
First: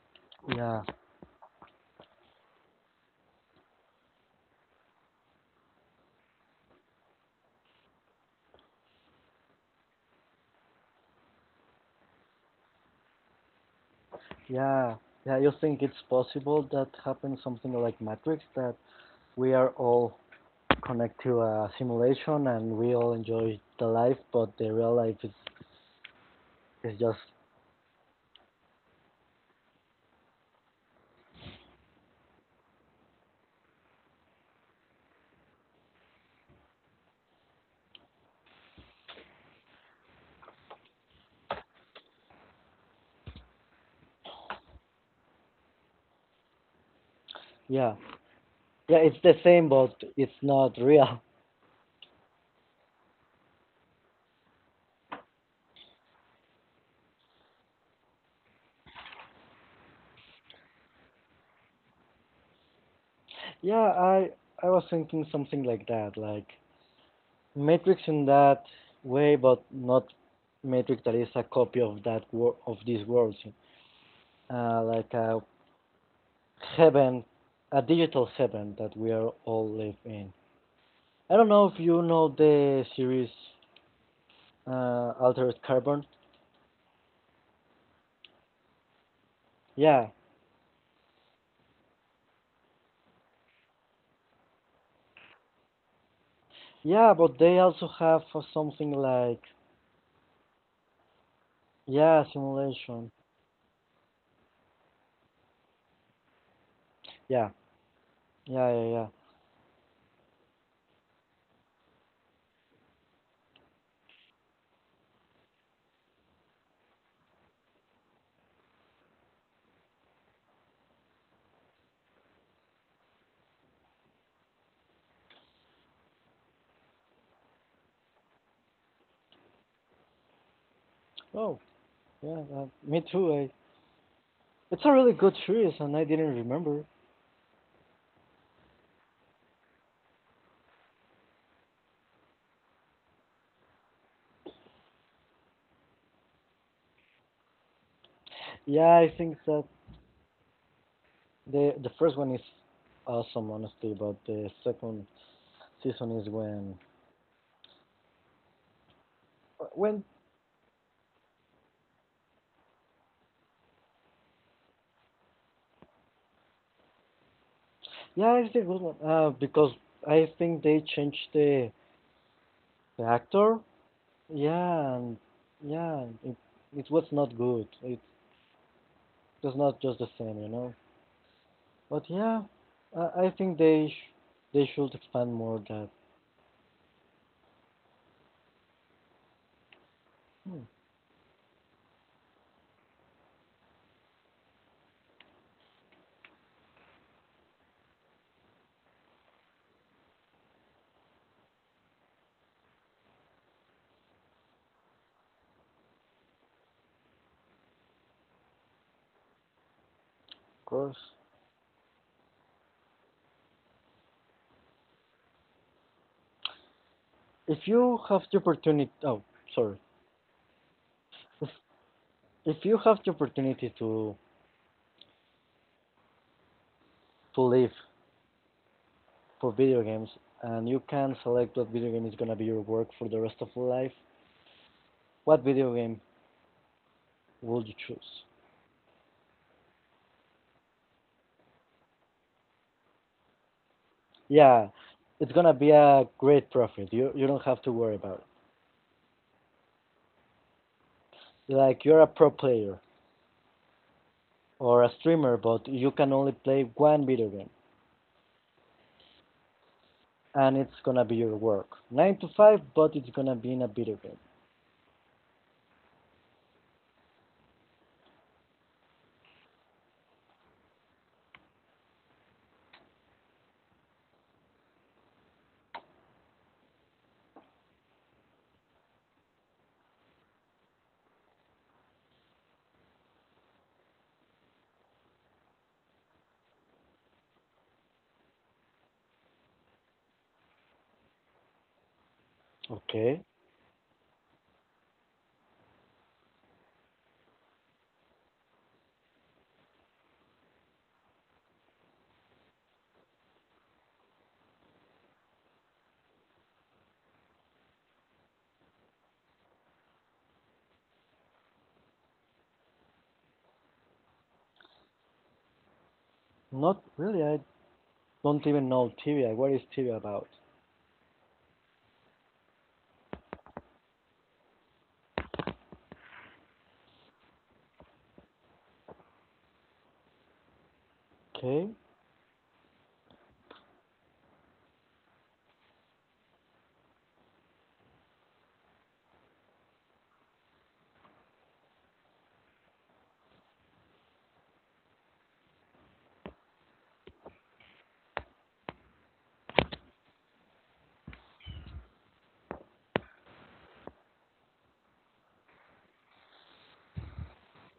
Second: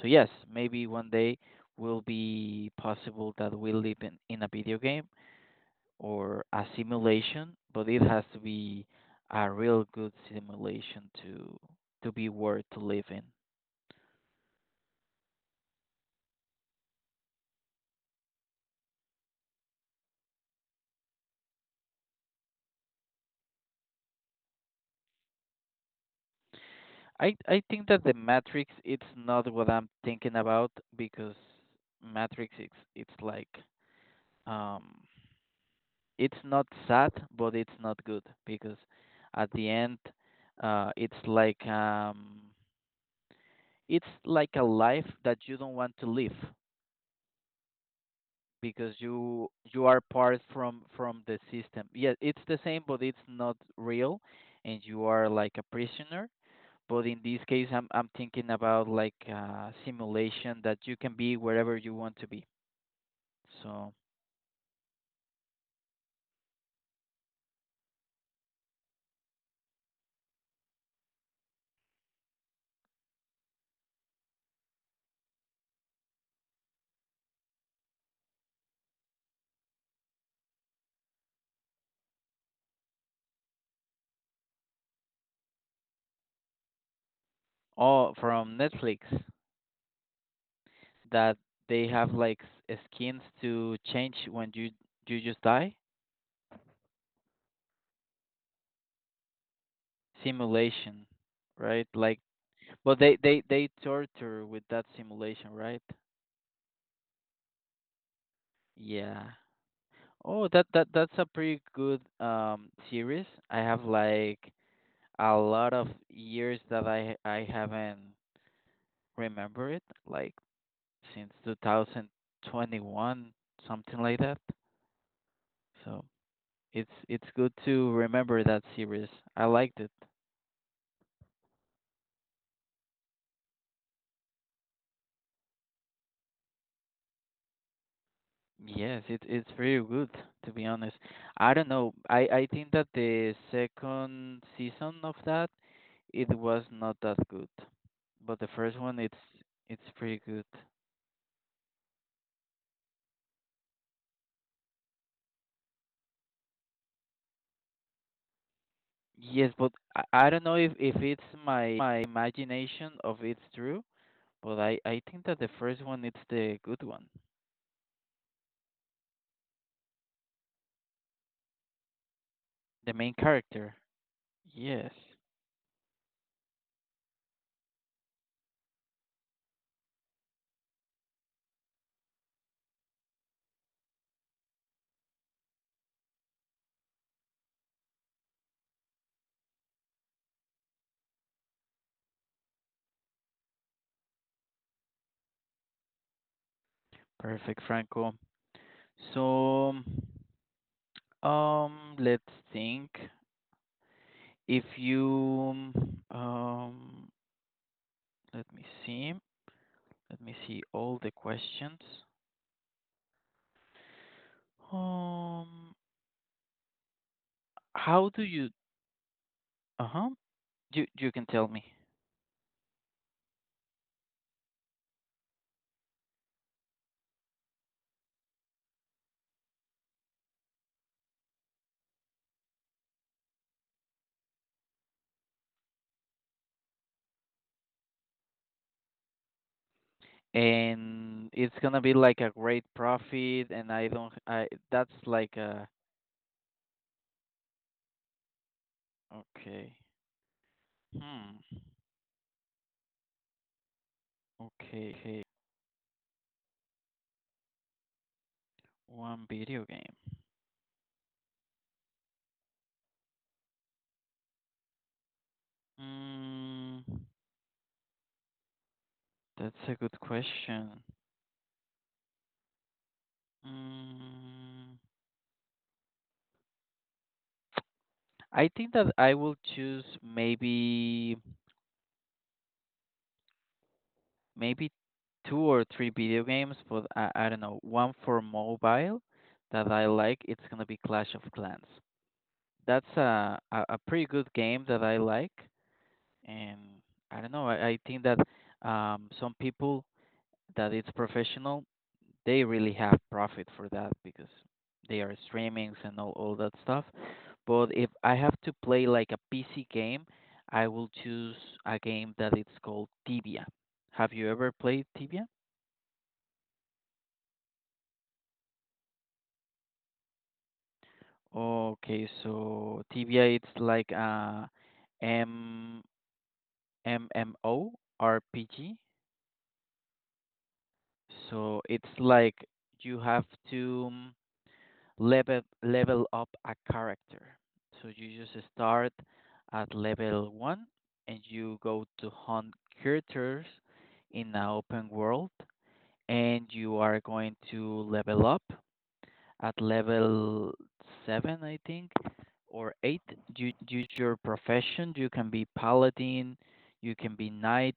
A: so yes,
B: yeah,
A: maybe one day will be possible that we live in a video game, or a simulation, but it has to be a real good simulation to be worth to live in.
B: yeah, yeah. You think it's possible that happens something like Matrix, that we are all connected to a simulation and we all enjoy the life, but the real life is is just.
A: I think that the Matrix it's not what I'm thinking about, because Matrix it's like um it's not sad, but it's not good, because at the end uh it's like um it's like a life that you don't want to live,
B: Yeah,
A: because
B: yeah. It's the same,
A: you
B: but
A: are
B: it's
A: part
B: not
A: from
B: real.
A: the system. Yeah, it's the same, but it's not real, and you are like a prisoner. But in this case, I'm thinking about like simulation that you can be wherever you want to be.
B: Yeah,
A: So,
B: I I was thinking something like that, like Matrix in that way, but not Matrix that is a copy of that wor- of these worlds, like a heaven, a digital heaven that we are all live in. I don't know if you know the series Altered Carbon.
A: oh, from Netflix,
B: Yeah,
A: that they have like skins to change when you just die.
B: yeah, but they also have something like
A: Simulation, right? Like,
B: yeah,
A: but
B: simulation.
A: they they torture with that simulation, right?
B: Yeah, yeah, yeah, yeah.
A: Yeah. Oh, that's a pretty good series. I have like a lot of years that I haven't remember it. Like since 2021, something like that. So it's good to remember that series. I liked it.
B: Oh, yeah, me too. It's a really good series, and I didn't remember.
A: Yes, it it's pretty good, to be honest. I don't know. I think that the second season of that it was not that good, but the first
B: Yeah,
A: one
B: I think that
A: it's pretty good.
B: the first one is awesome, honestly, but the second season is when
A: Yes, but
B: when
A: I don't know if it's my my imagination of it's true, but I think that the first one it's the good one,
B: yeah, it's a good one. Because I think they changed
A: the
B: the
A: main
B: actor.
A: character.
B: Yeah,
A: Yes,
B: and yeah, it was not good. It was not just the same, you know. But yeah, I think they should expand more that. Hmm, of
A: perfect, Franco. So, let's think. If you, um, let me see, let me see all the
B: course,
A: questions. Um,
B: if you
A: how
B: have
A: do
B: the
A: you,
B: opportunity, oh sorry,
A: uh-huh, you can tell
B: if
A: me.
B: if you have the opportunity to live for video games, and you can select what video game is gonna be your work for the rest of your life, what video game will you choose?
A: And it's gonna be like a great profit, and I don't, I
B: Yeah,
A: that's
B: it's
A: like
B: gonna
A: a,
B: be a great profit. You don't have to worry about
A: okay, hmm,
B: it. Like you're a pro player or a
A: okay, okay,
B: streamer, but you can only play one video game,
A: one video game.
B: and it's gonna be your work. Nine to five, but it's gonna be in a video game.
A: Mm. That's a good question. Mm, I think that I will choose maybe maybe two or three video games, but I don't know. One for mobile that I like, it's gonna be Clash of Clans. That's
B: Okay.
A: a pretty good game that I like, and I don't know. I think that some people that it's professional they really have profit for that because they are streamings and all that stuff. But if I have to play like a PC game, I will choose a game that it's called Tibia. Have you ever played Tibia?
B: Not really. I don't even know TVA. What is TVA about?
A: Okay, so Tibia it's like a M MMORPG. So
B: Okay.
A: it's like you have to level up a character. So you just start at level one and you go to hunt characters in an open world and you are going to level up at level seven I think or eight. You use your profession. You can be paladin, you can be knight,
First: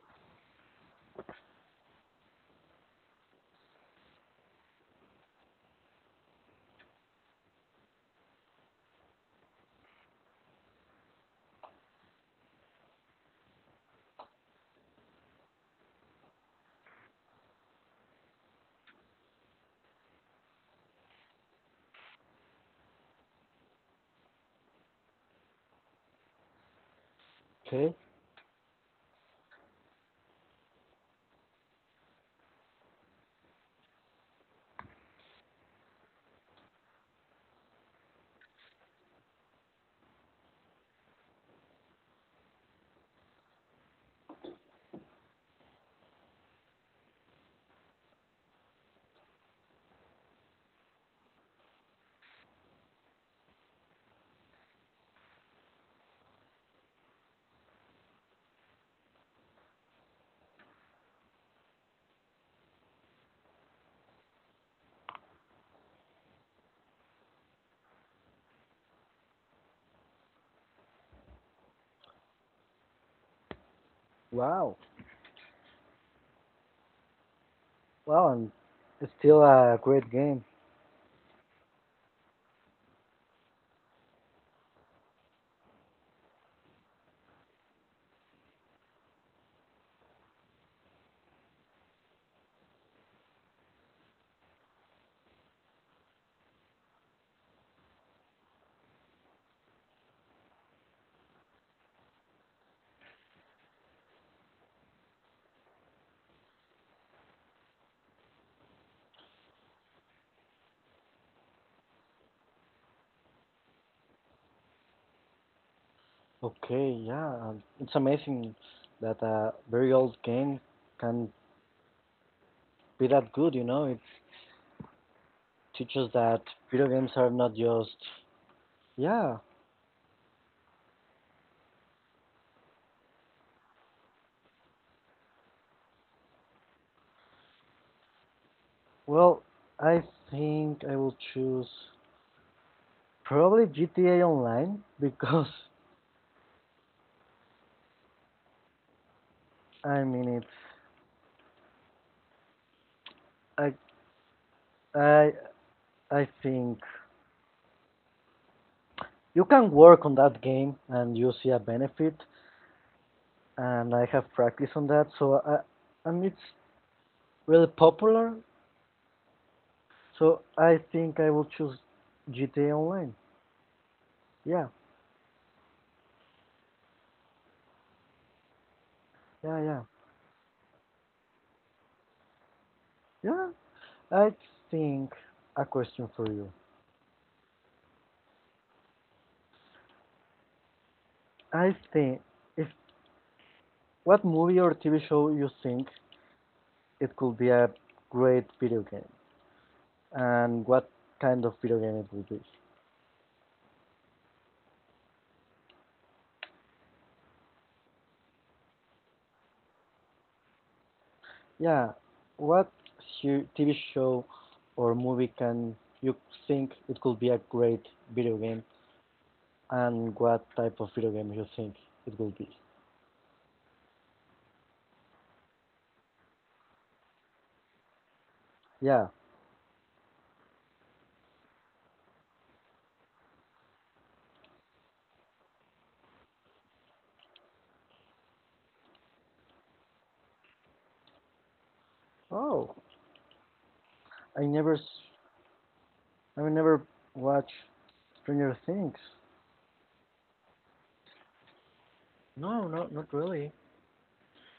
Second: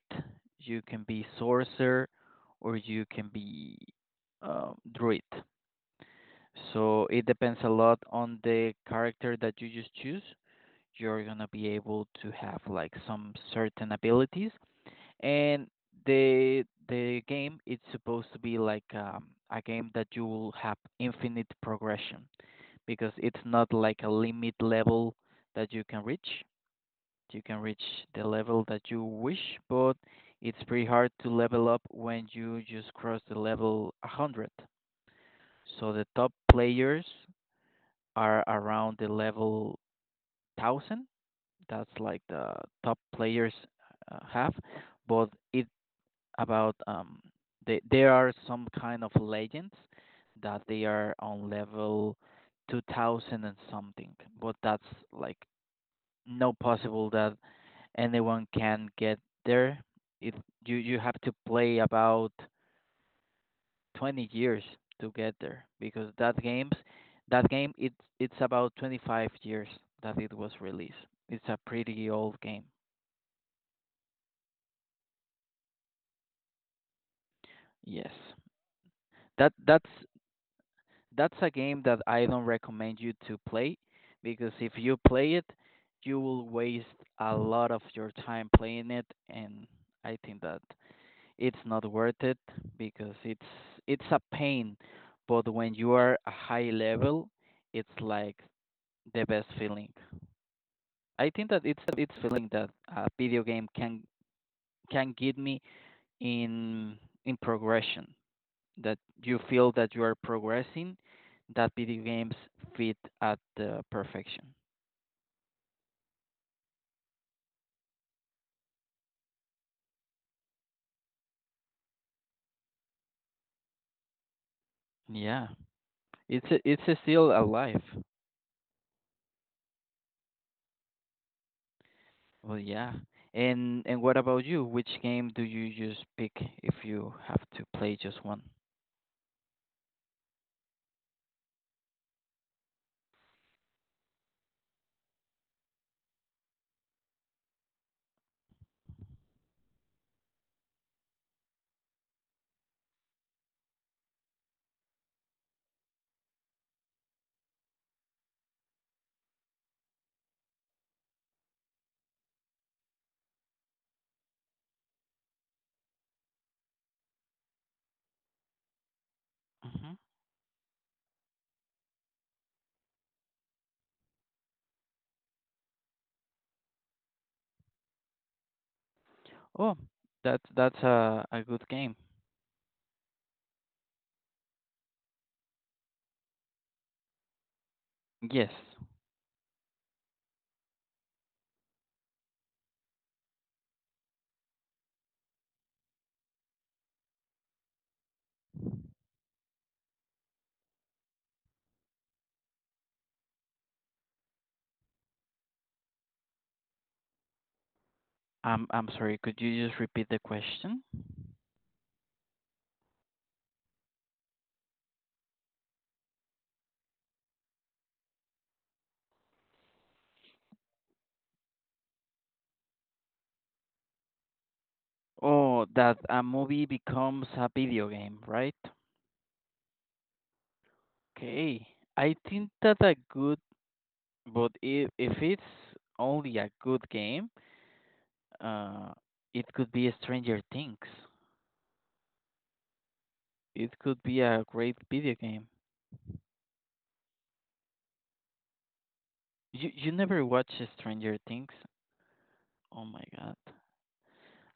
A: you can be sorcerer, or you can be druid. So it depends a lot on the character that you just choose. You're gonna be able to have like some certain abilities, and the game it's supposed to be like a game that you will have infinite progression because it's not like a limit level that you can reach. You can reach
B: Okay.
A: the level that you wish, but it's pretty hard to level up when you just cross the level 100. So the top players are around the level 1000. That's like the top players have, but it about there are some kind of legends that they are on level 2000 and something, but that's like no possible that anyone can get there. It You have to play about 20 years to get there because that game it's about 25 years that it was released. It's a pretty old game.
B: Wow.
A: Yes.
B: Wow. And it's still
A: That
B: a
A: that's
B: great game.
A: that's a game that I don't recommend you to play because if you play it, you will waste a lot of your time playing it and I think that it's not worth it because it's a pain, but when you are a high level, it's like the best feeling. I think that it's feeling that a video game can give me in progression that you feel that you are progressing that video games fit at the perfection.
B: Okay, yeah, it's amazing that a very old game can be that good, you know? It
A: Yeah,
B: teaches that
A: it's it's
B: video
A: a
B: games are
A: still
B: not
A: alive.
B: just. Yeah,
A: Well, yeah. And what about you? Which game do you just pick if you have to play just one?
B: well, I think I will choose probably GTA Online because, I mean, it's. I, I, I think you can work on that game and you see a benefit, and I have practice on that, and it's really popular.
A: Hmm.
B: So I think I will choose GTA Online. Yeah, yeah,
A: Oh,
B: yeah,
A: that's a good game.
B: yeah. I think a question for you.
A: Yes.
B: I think if What movie or TV show you think it could be a great video game, and what kind of video game it would be?
A: I'm sorry. Could you just repeat the question?
B: Yeah, what TV show or movie can you think it could be a great video game, and what type of video game you think it will be?
A: Oh, that a movie becomes a video game, right?
B: Yeah.
A: Okay. I think that a good, but if it's only a good game, uh, it could be Stranger Things.
B: Oh,
A: It could be
B: I
A: a
B: never
A: great video game.
B: I mean, never watch Stranger Things.
A: You never watch Stranger Things?
B: No,
A: Oh
B: no,
A: my
B: not
A: God.
B: really.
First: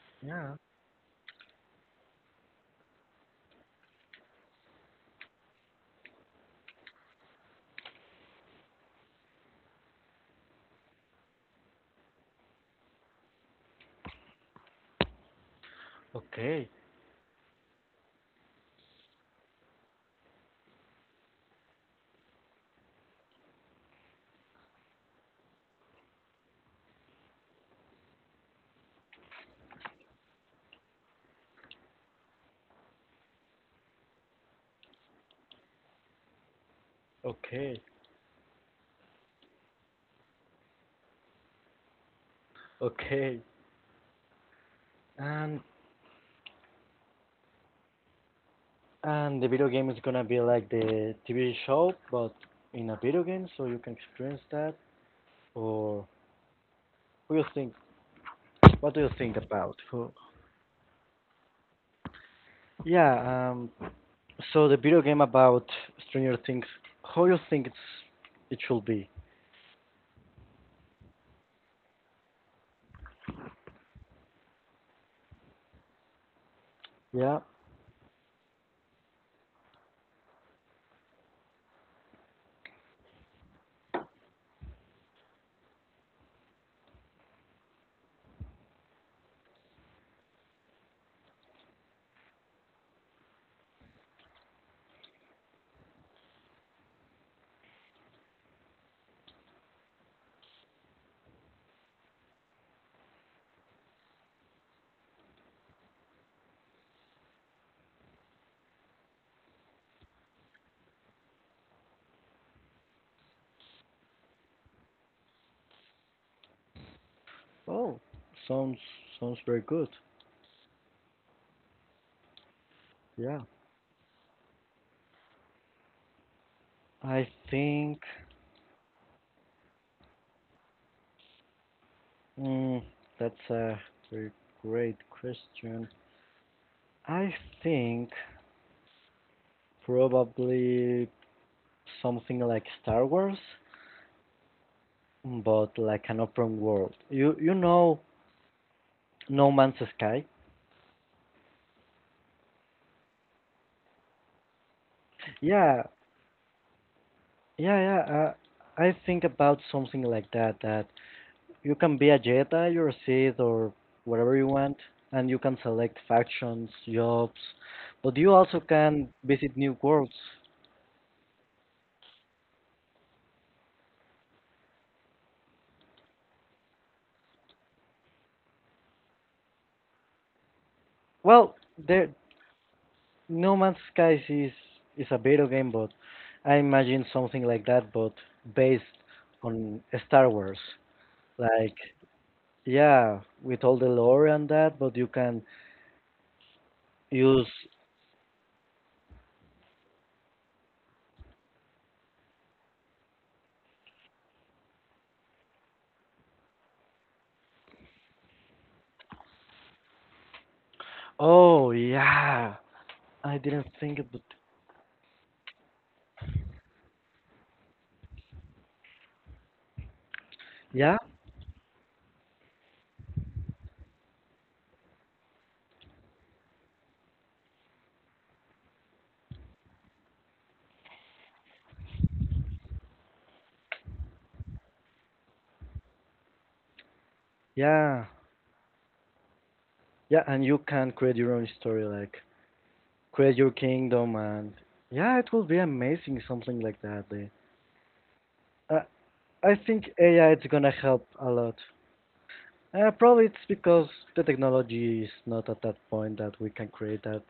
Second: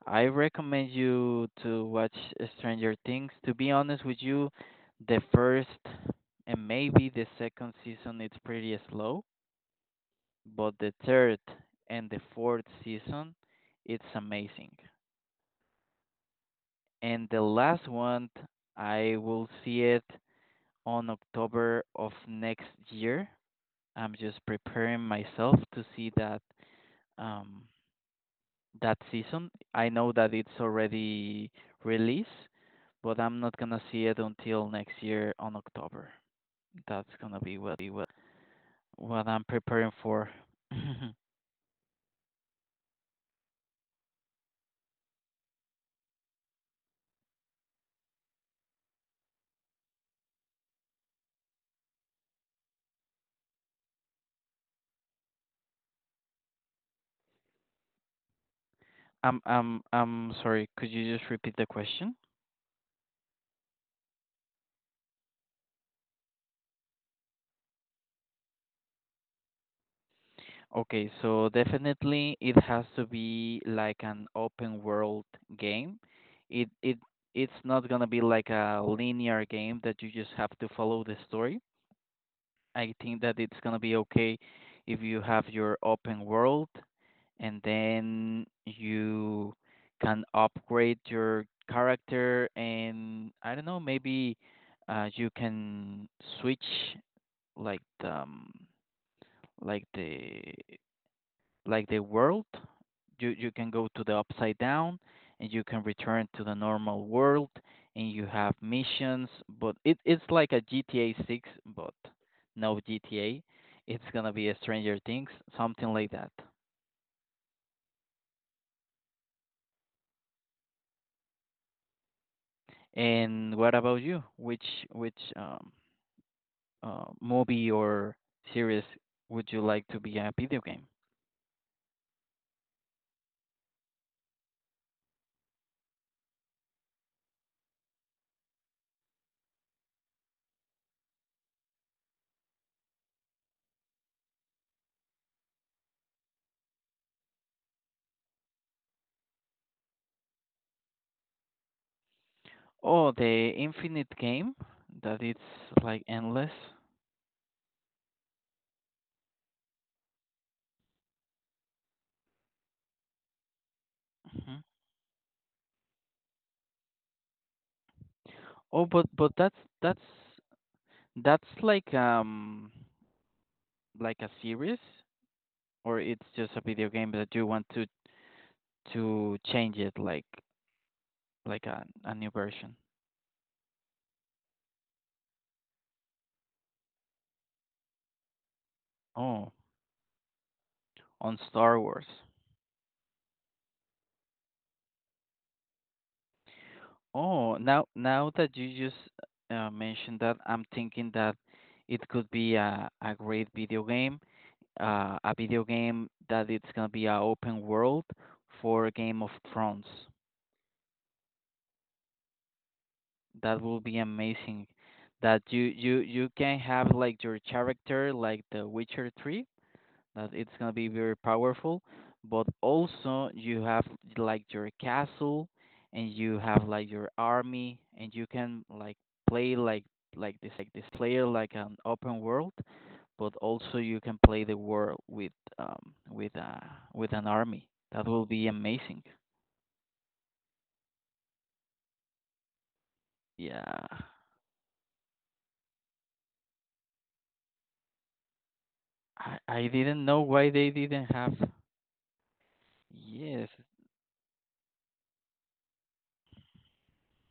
A: I
B: Yeah.
A: recommend you to watch Stranger Things. To be honest with you, the first and maybe the second season it's pretty slow. But the third and the fourth season, it's amazing.
B: Okay.
A: And the last one, I will see it on October of next year. I'm just preparing myself to see that um, that season. I know that it's already released, but I'm not gonna see it until next year on October. That's gonna be
B: Okay.
A: what I'm preparing for.
B: Okay. And and the video game is gonna be like the TV show, but in a video game, so you can experience that. Or what do you think? What do you think
A: I'm I'm
B: about? Who?
A: I'm sorry. Could you just repeat the question?
B: Yeah. So the video game about Stranger Things. How you think it should be?
A: Okay, so definitely it has to be like an open world game. It it
B: Yeah.
A: it's not gonna be like a linear game that you just have to follow the story. I think that it's gonna be okay if you have your open world and then you can upgrade your character and I don't know, maybe you can switch like the like the like the world. You can go to the upside down and you can return to the normal world and you have missions, but it's like a GTA 6, but no GTA. It's gonna be a Stranger Things, something like that.
B: Oh, sounds sounds very good. Yeah.
A: And what about you? Which
B: I
A: movie
B: think.
A: or series would you like to be a video game?
B: Mm, that's a very great question. I think probably something like Star Wars, but like an open world. You know No Man's Sky?
A: Oh, the infinite game that it's
B: Yeah,
A: like endless.
B: yeah, yeah. I think about something like that. That you can be a Jedi or a Sith or whatever you
A: Hmm.
B: want, and you can select factions, jobs, but you also
A: Oh, but
B: can
A: but
B: visit new
A: that's
B: worlds.
A: that's like a series or it's just a video game that you want to change it like
B: Well, there
A: a new version.
B: No Man's Skies is a video game, but I imagine something like that, but based
A: Oh,
B: on Star Wars.
A: on
B: Like,
A: Star Wars.
B: yeah, with all the lore and that, but you can use.
A: Oh, now that you just mentioned that, I'm thinking that it could be a great video game, a video game that it's gonna be a open world for Game of Thrones.
B: Oh yeah, I
A: That
B: didn't
A: will be
B: think about.
A: amazing. That you can have like your character like the Witcher 3, that it's gonna be
B: Yeah,
A: very powerful, but also you have like your castle and you have like your army and you can like play like like this player like an open world, but also you can play the world with um with uh with an army. That
B: yeah,
A: will be amazing.
B: yeah, and you can create your own story, like create your
A: Yeah.
B: kingdom, and yeah, it will be amazing, something like that. Eh. I
A: I
B: I
A: I
B: think
A: didn't know
B: AI it's
A: why they
B: gonna help
A: didn't
B: a
A: have.
B: lot. Probably it's
A: Yes,
B: because the technology is not at that point that we can create that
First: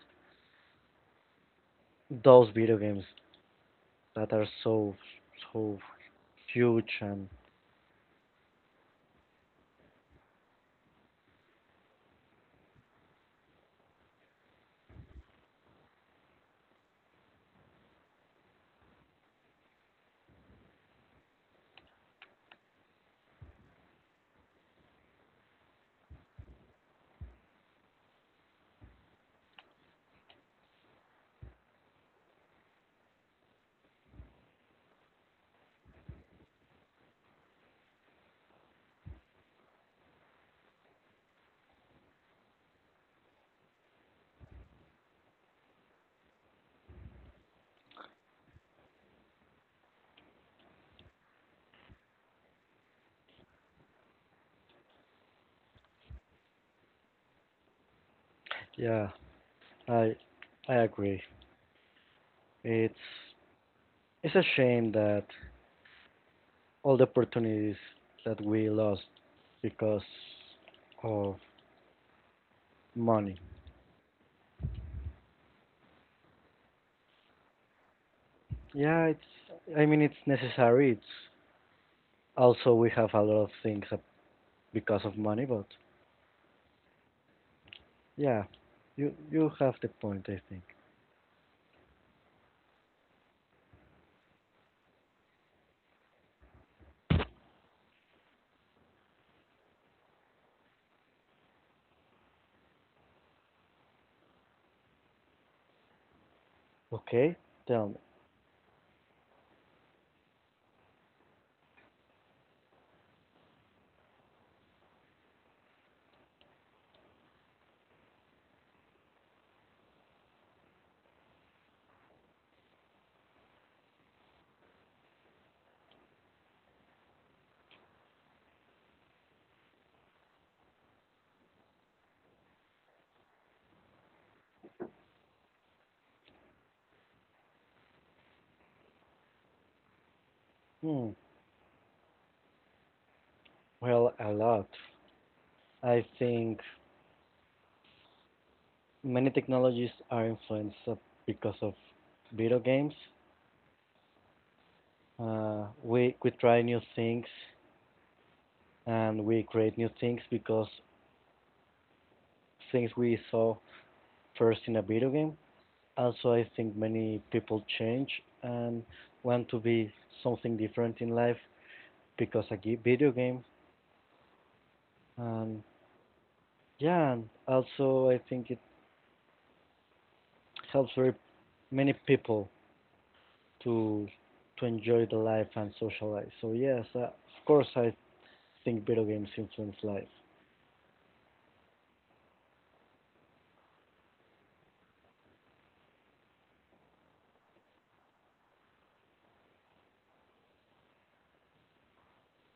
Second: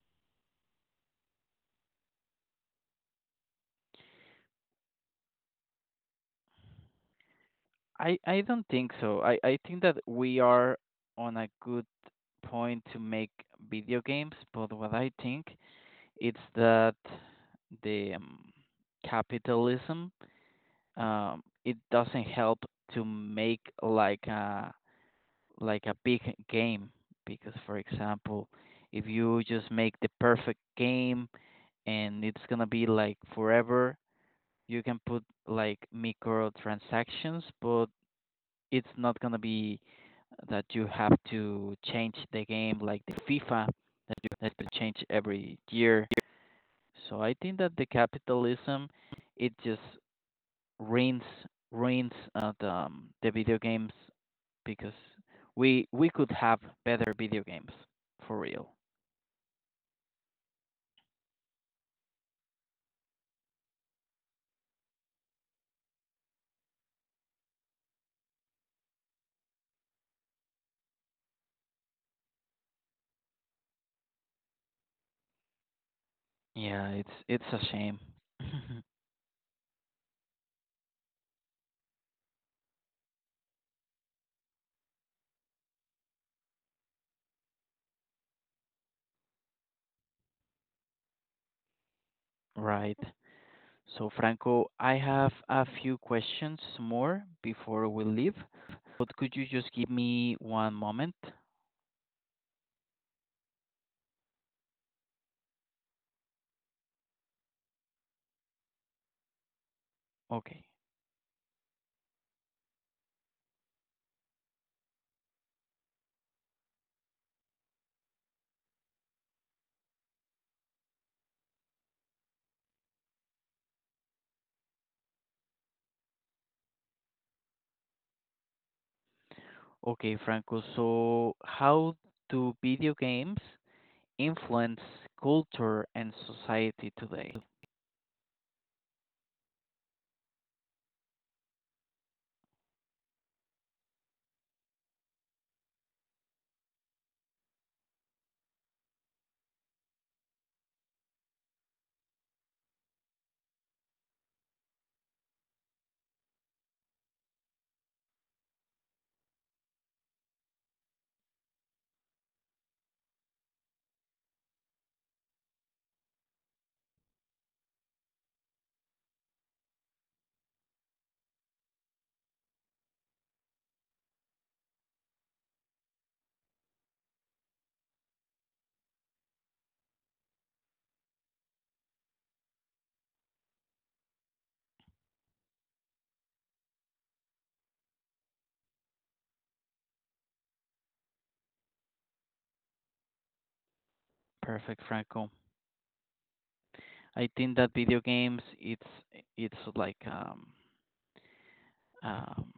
B: those video games that are so so huge and
A: I don't think so. I think that we are on a good point to make video games, but what I think it's that the capitalism it doesn't help to make like a big game because for example, if you just make the perfect game and it's going to be like forever, you can put like microtransactions, but it's not gonna be that you have to change the game like the FIFA that you have to change every year. So I think that the capitalism it just ruins ruins the video games because we could have better video games for real.
B: yeah, I I agree. It's it's a shame that all the opportunities that we lost because of money.
A: Yeah, it's a shame.
B: Yeah, it's I mean it's necessary. It's also we have a lot of things up because of money, but yeah, you have the point, I think.
A: Right. So, Franco, I have a few questions more before we leave, but could you just give me one moment?
B: Okay, tell me.
A: Okay. Okay, Franco. So, how do video games influence culture and society today?
B: Hmm, well, a lot. I think many technologies are influenced because of video games. We try new things and we create new things because things we saw first in a video game. Also, I think many people change and want to be something different in life because a video game. And yeah, and also I think it helps very many people to to enjoy the life and socialize. So yes, of course I think video games influence life.
A: Perfect, Franco. I think that video games it's like um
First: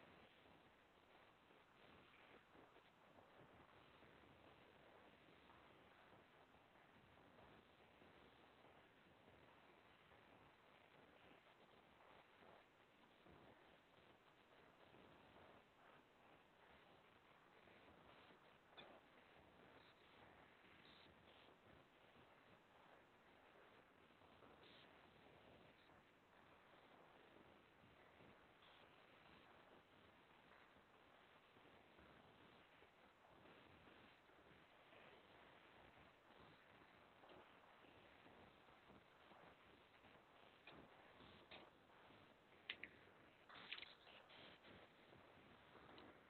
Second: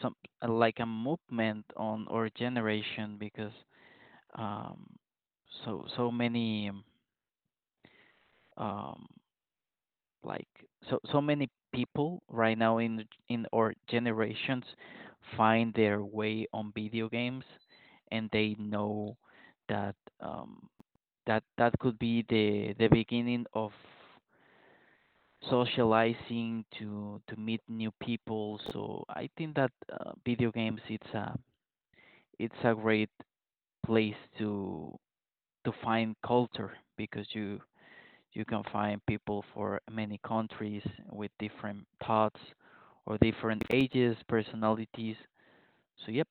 A: some like a movement on our generation because um so many um, like so many people right now in our generations find their way on video games, and they know that that that could be the beginning of socializing to meet new people. So I think that video games it's a great place to find culture because you can find people for many countries with different thoughts or different ages, personalities. So yep,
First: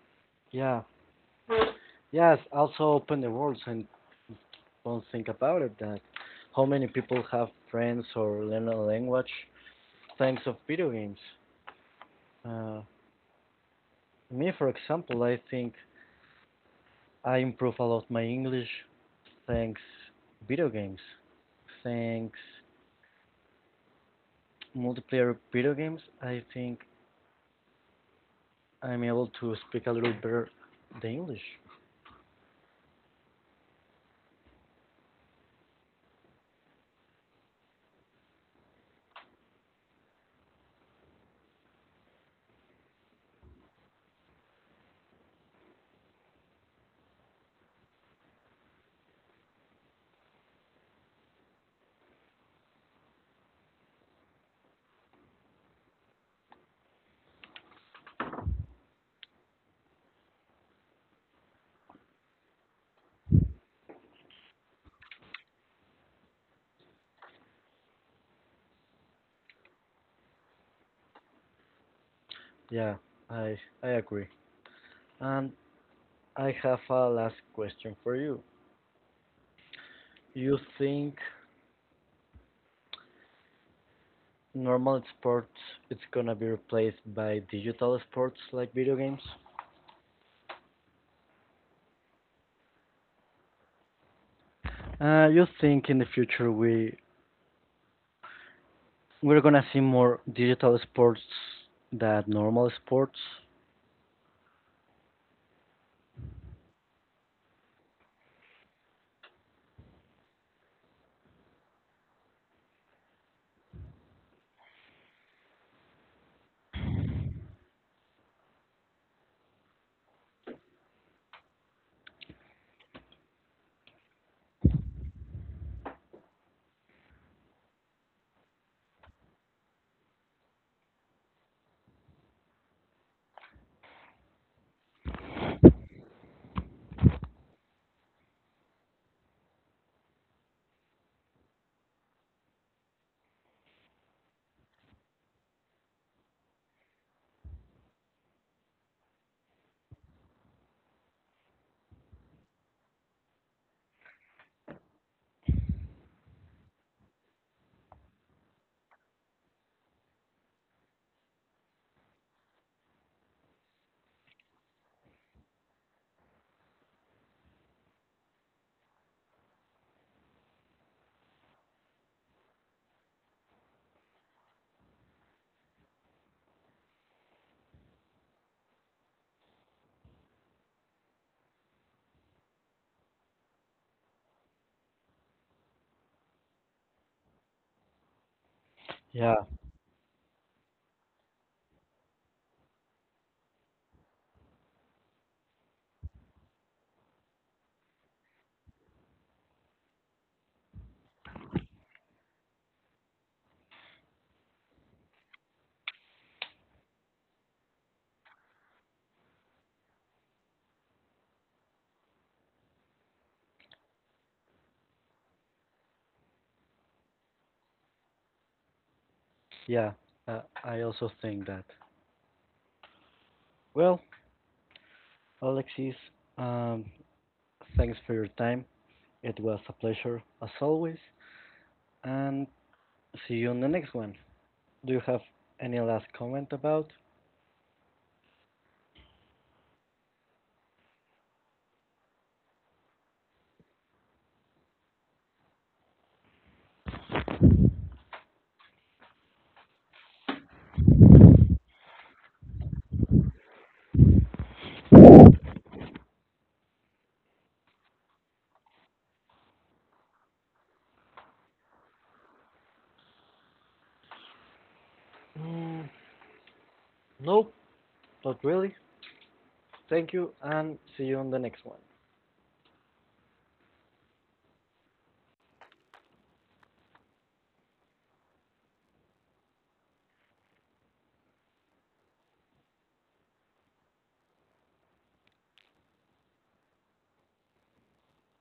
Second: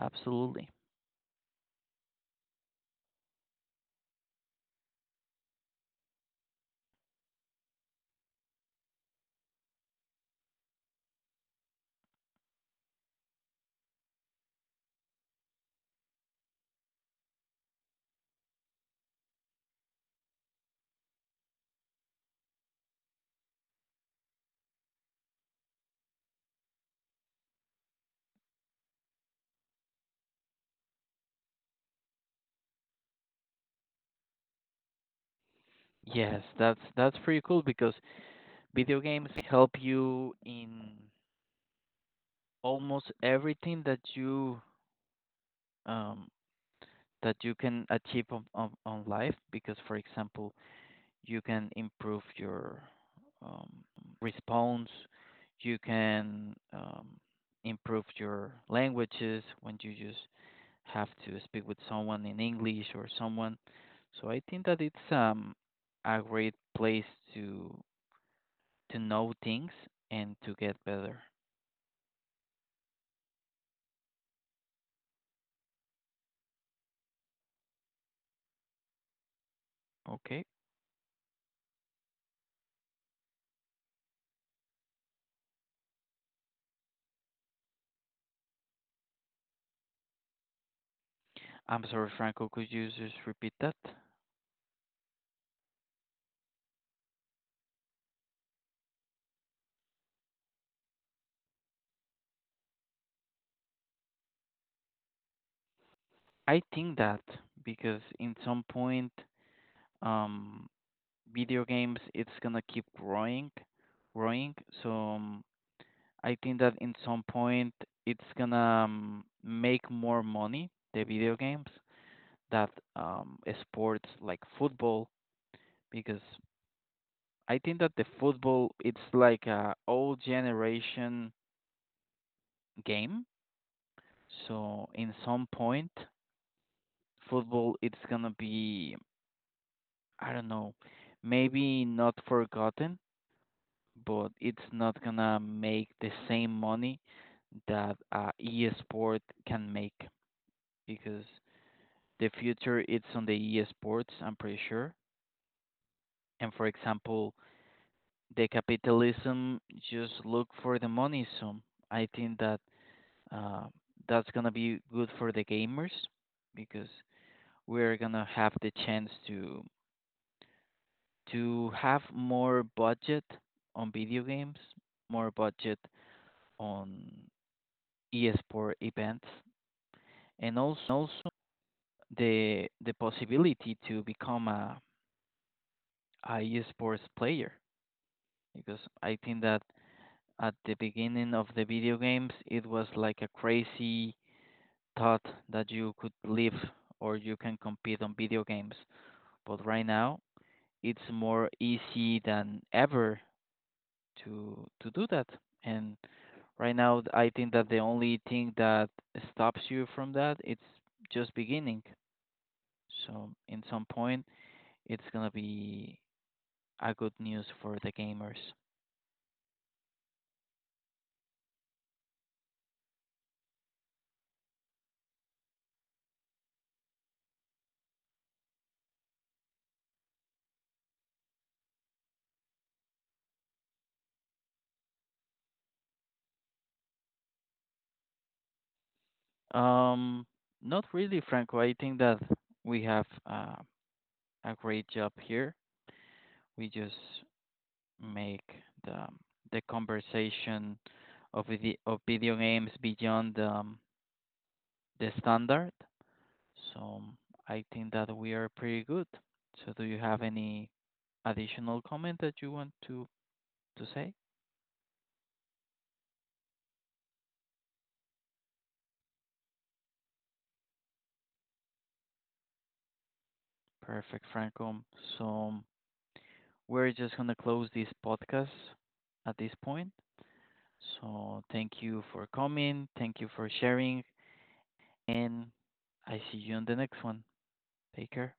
A: absolutely.
B: Yeah. Yes, also open the world and don't think about it that how many people have friends or learn a language thanks of video games. Uh, Me for example, I think I improve a lot my English thanks video games. Thanks multiplayer video games, I think I'm able to speak a little better the English.
A: Yes, that's pretty cool because video games help you in almost everything um that you can achieve on, on life because for example, you can improve your um, response, you can improve your languages when you use have to speak with someone in English or someone. So I think that it's a great place to know things and to get better.
B: Yeah, I agree. And I have a last question for you.
A: Okay.
B: You think normal sports it's gonna be replaced by digital sports like video games?
A: I'm sorry, Franco, could you just repeat that?
B: You think in the future we're gonna see more digital sports than normal sports?
A: I think that because in some point um video games it's gonna keep growing, growing. So I think that in some point it's gonna make more money the video games that sports like football because I think that the football it's like a old generation game. So in some point, football it's gonna be I don't know, maybe not forgotten, but it's not gonna make the same money that e-sport can make because the future it's on the e-sports. I'm pretty sure. And for example, the capitalism just look for the money. So I think that uh, that's gonna be good for the gamers because we're gonna have the chance to have more budget on video games, more budget on esport events, and also the possibility to become a esports player because I
B: Yeah,
A: think that at the beginning of the video games, it was like a crazy thought that you could live or you can compete on video games. But right now, it's more easy than ever to do that. And right now, I think that the only thing that stops you from that it's just beginning. So in some point, it's gonna be a good news for the gamers.
B: yeah. I also think that. Well, Alexis, um, thanks for your time. It was a pleasure as always, and see you on the next one. Do you have any last comment about?
A: Um, not really, Franco. I think that we have a great job here. We just make the the conversation of the of video games beyond the standard. So I think that we are pretty good. So do you have any additional comment that you want to say?
B: Mm, nope, not really. Thank you, and see you on the next one.
A: Perfect, Franco. So we're just gonna close this podcast at this point. So thank you for coming. Thank you for sharing, and I see you on the next one. Take care.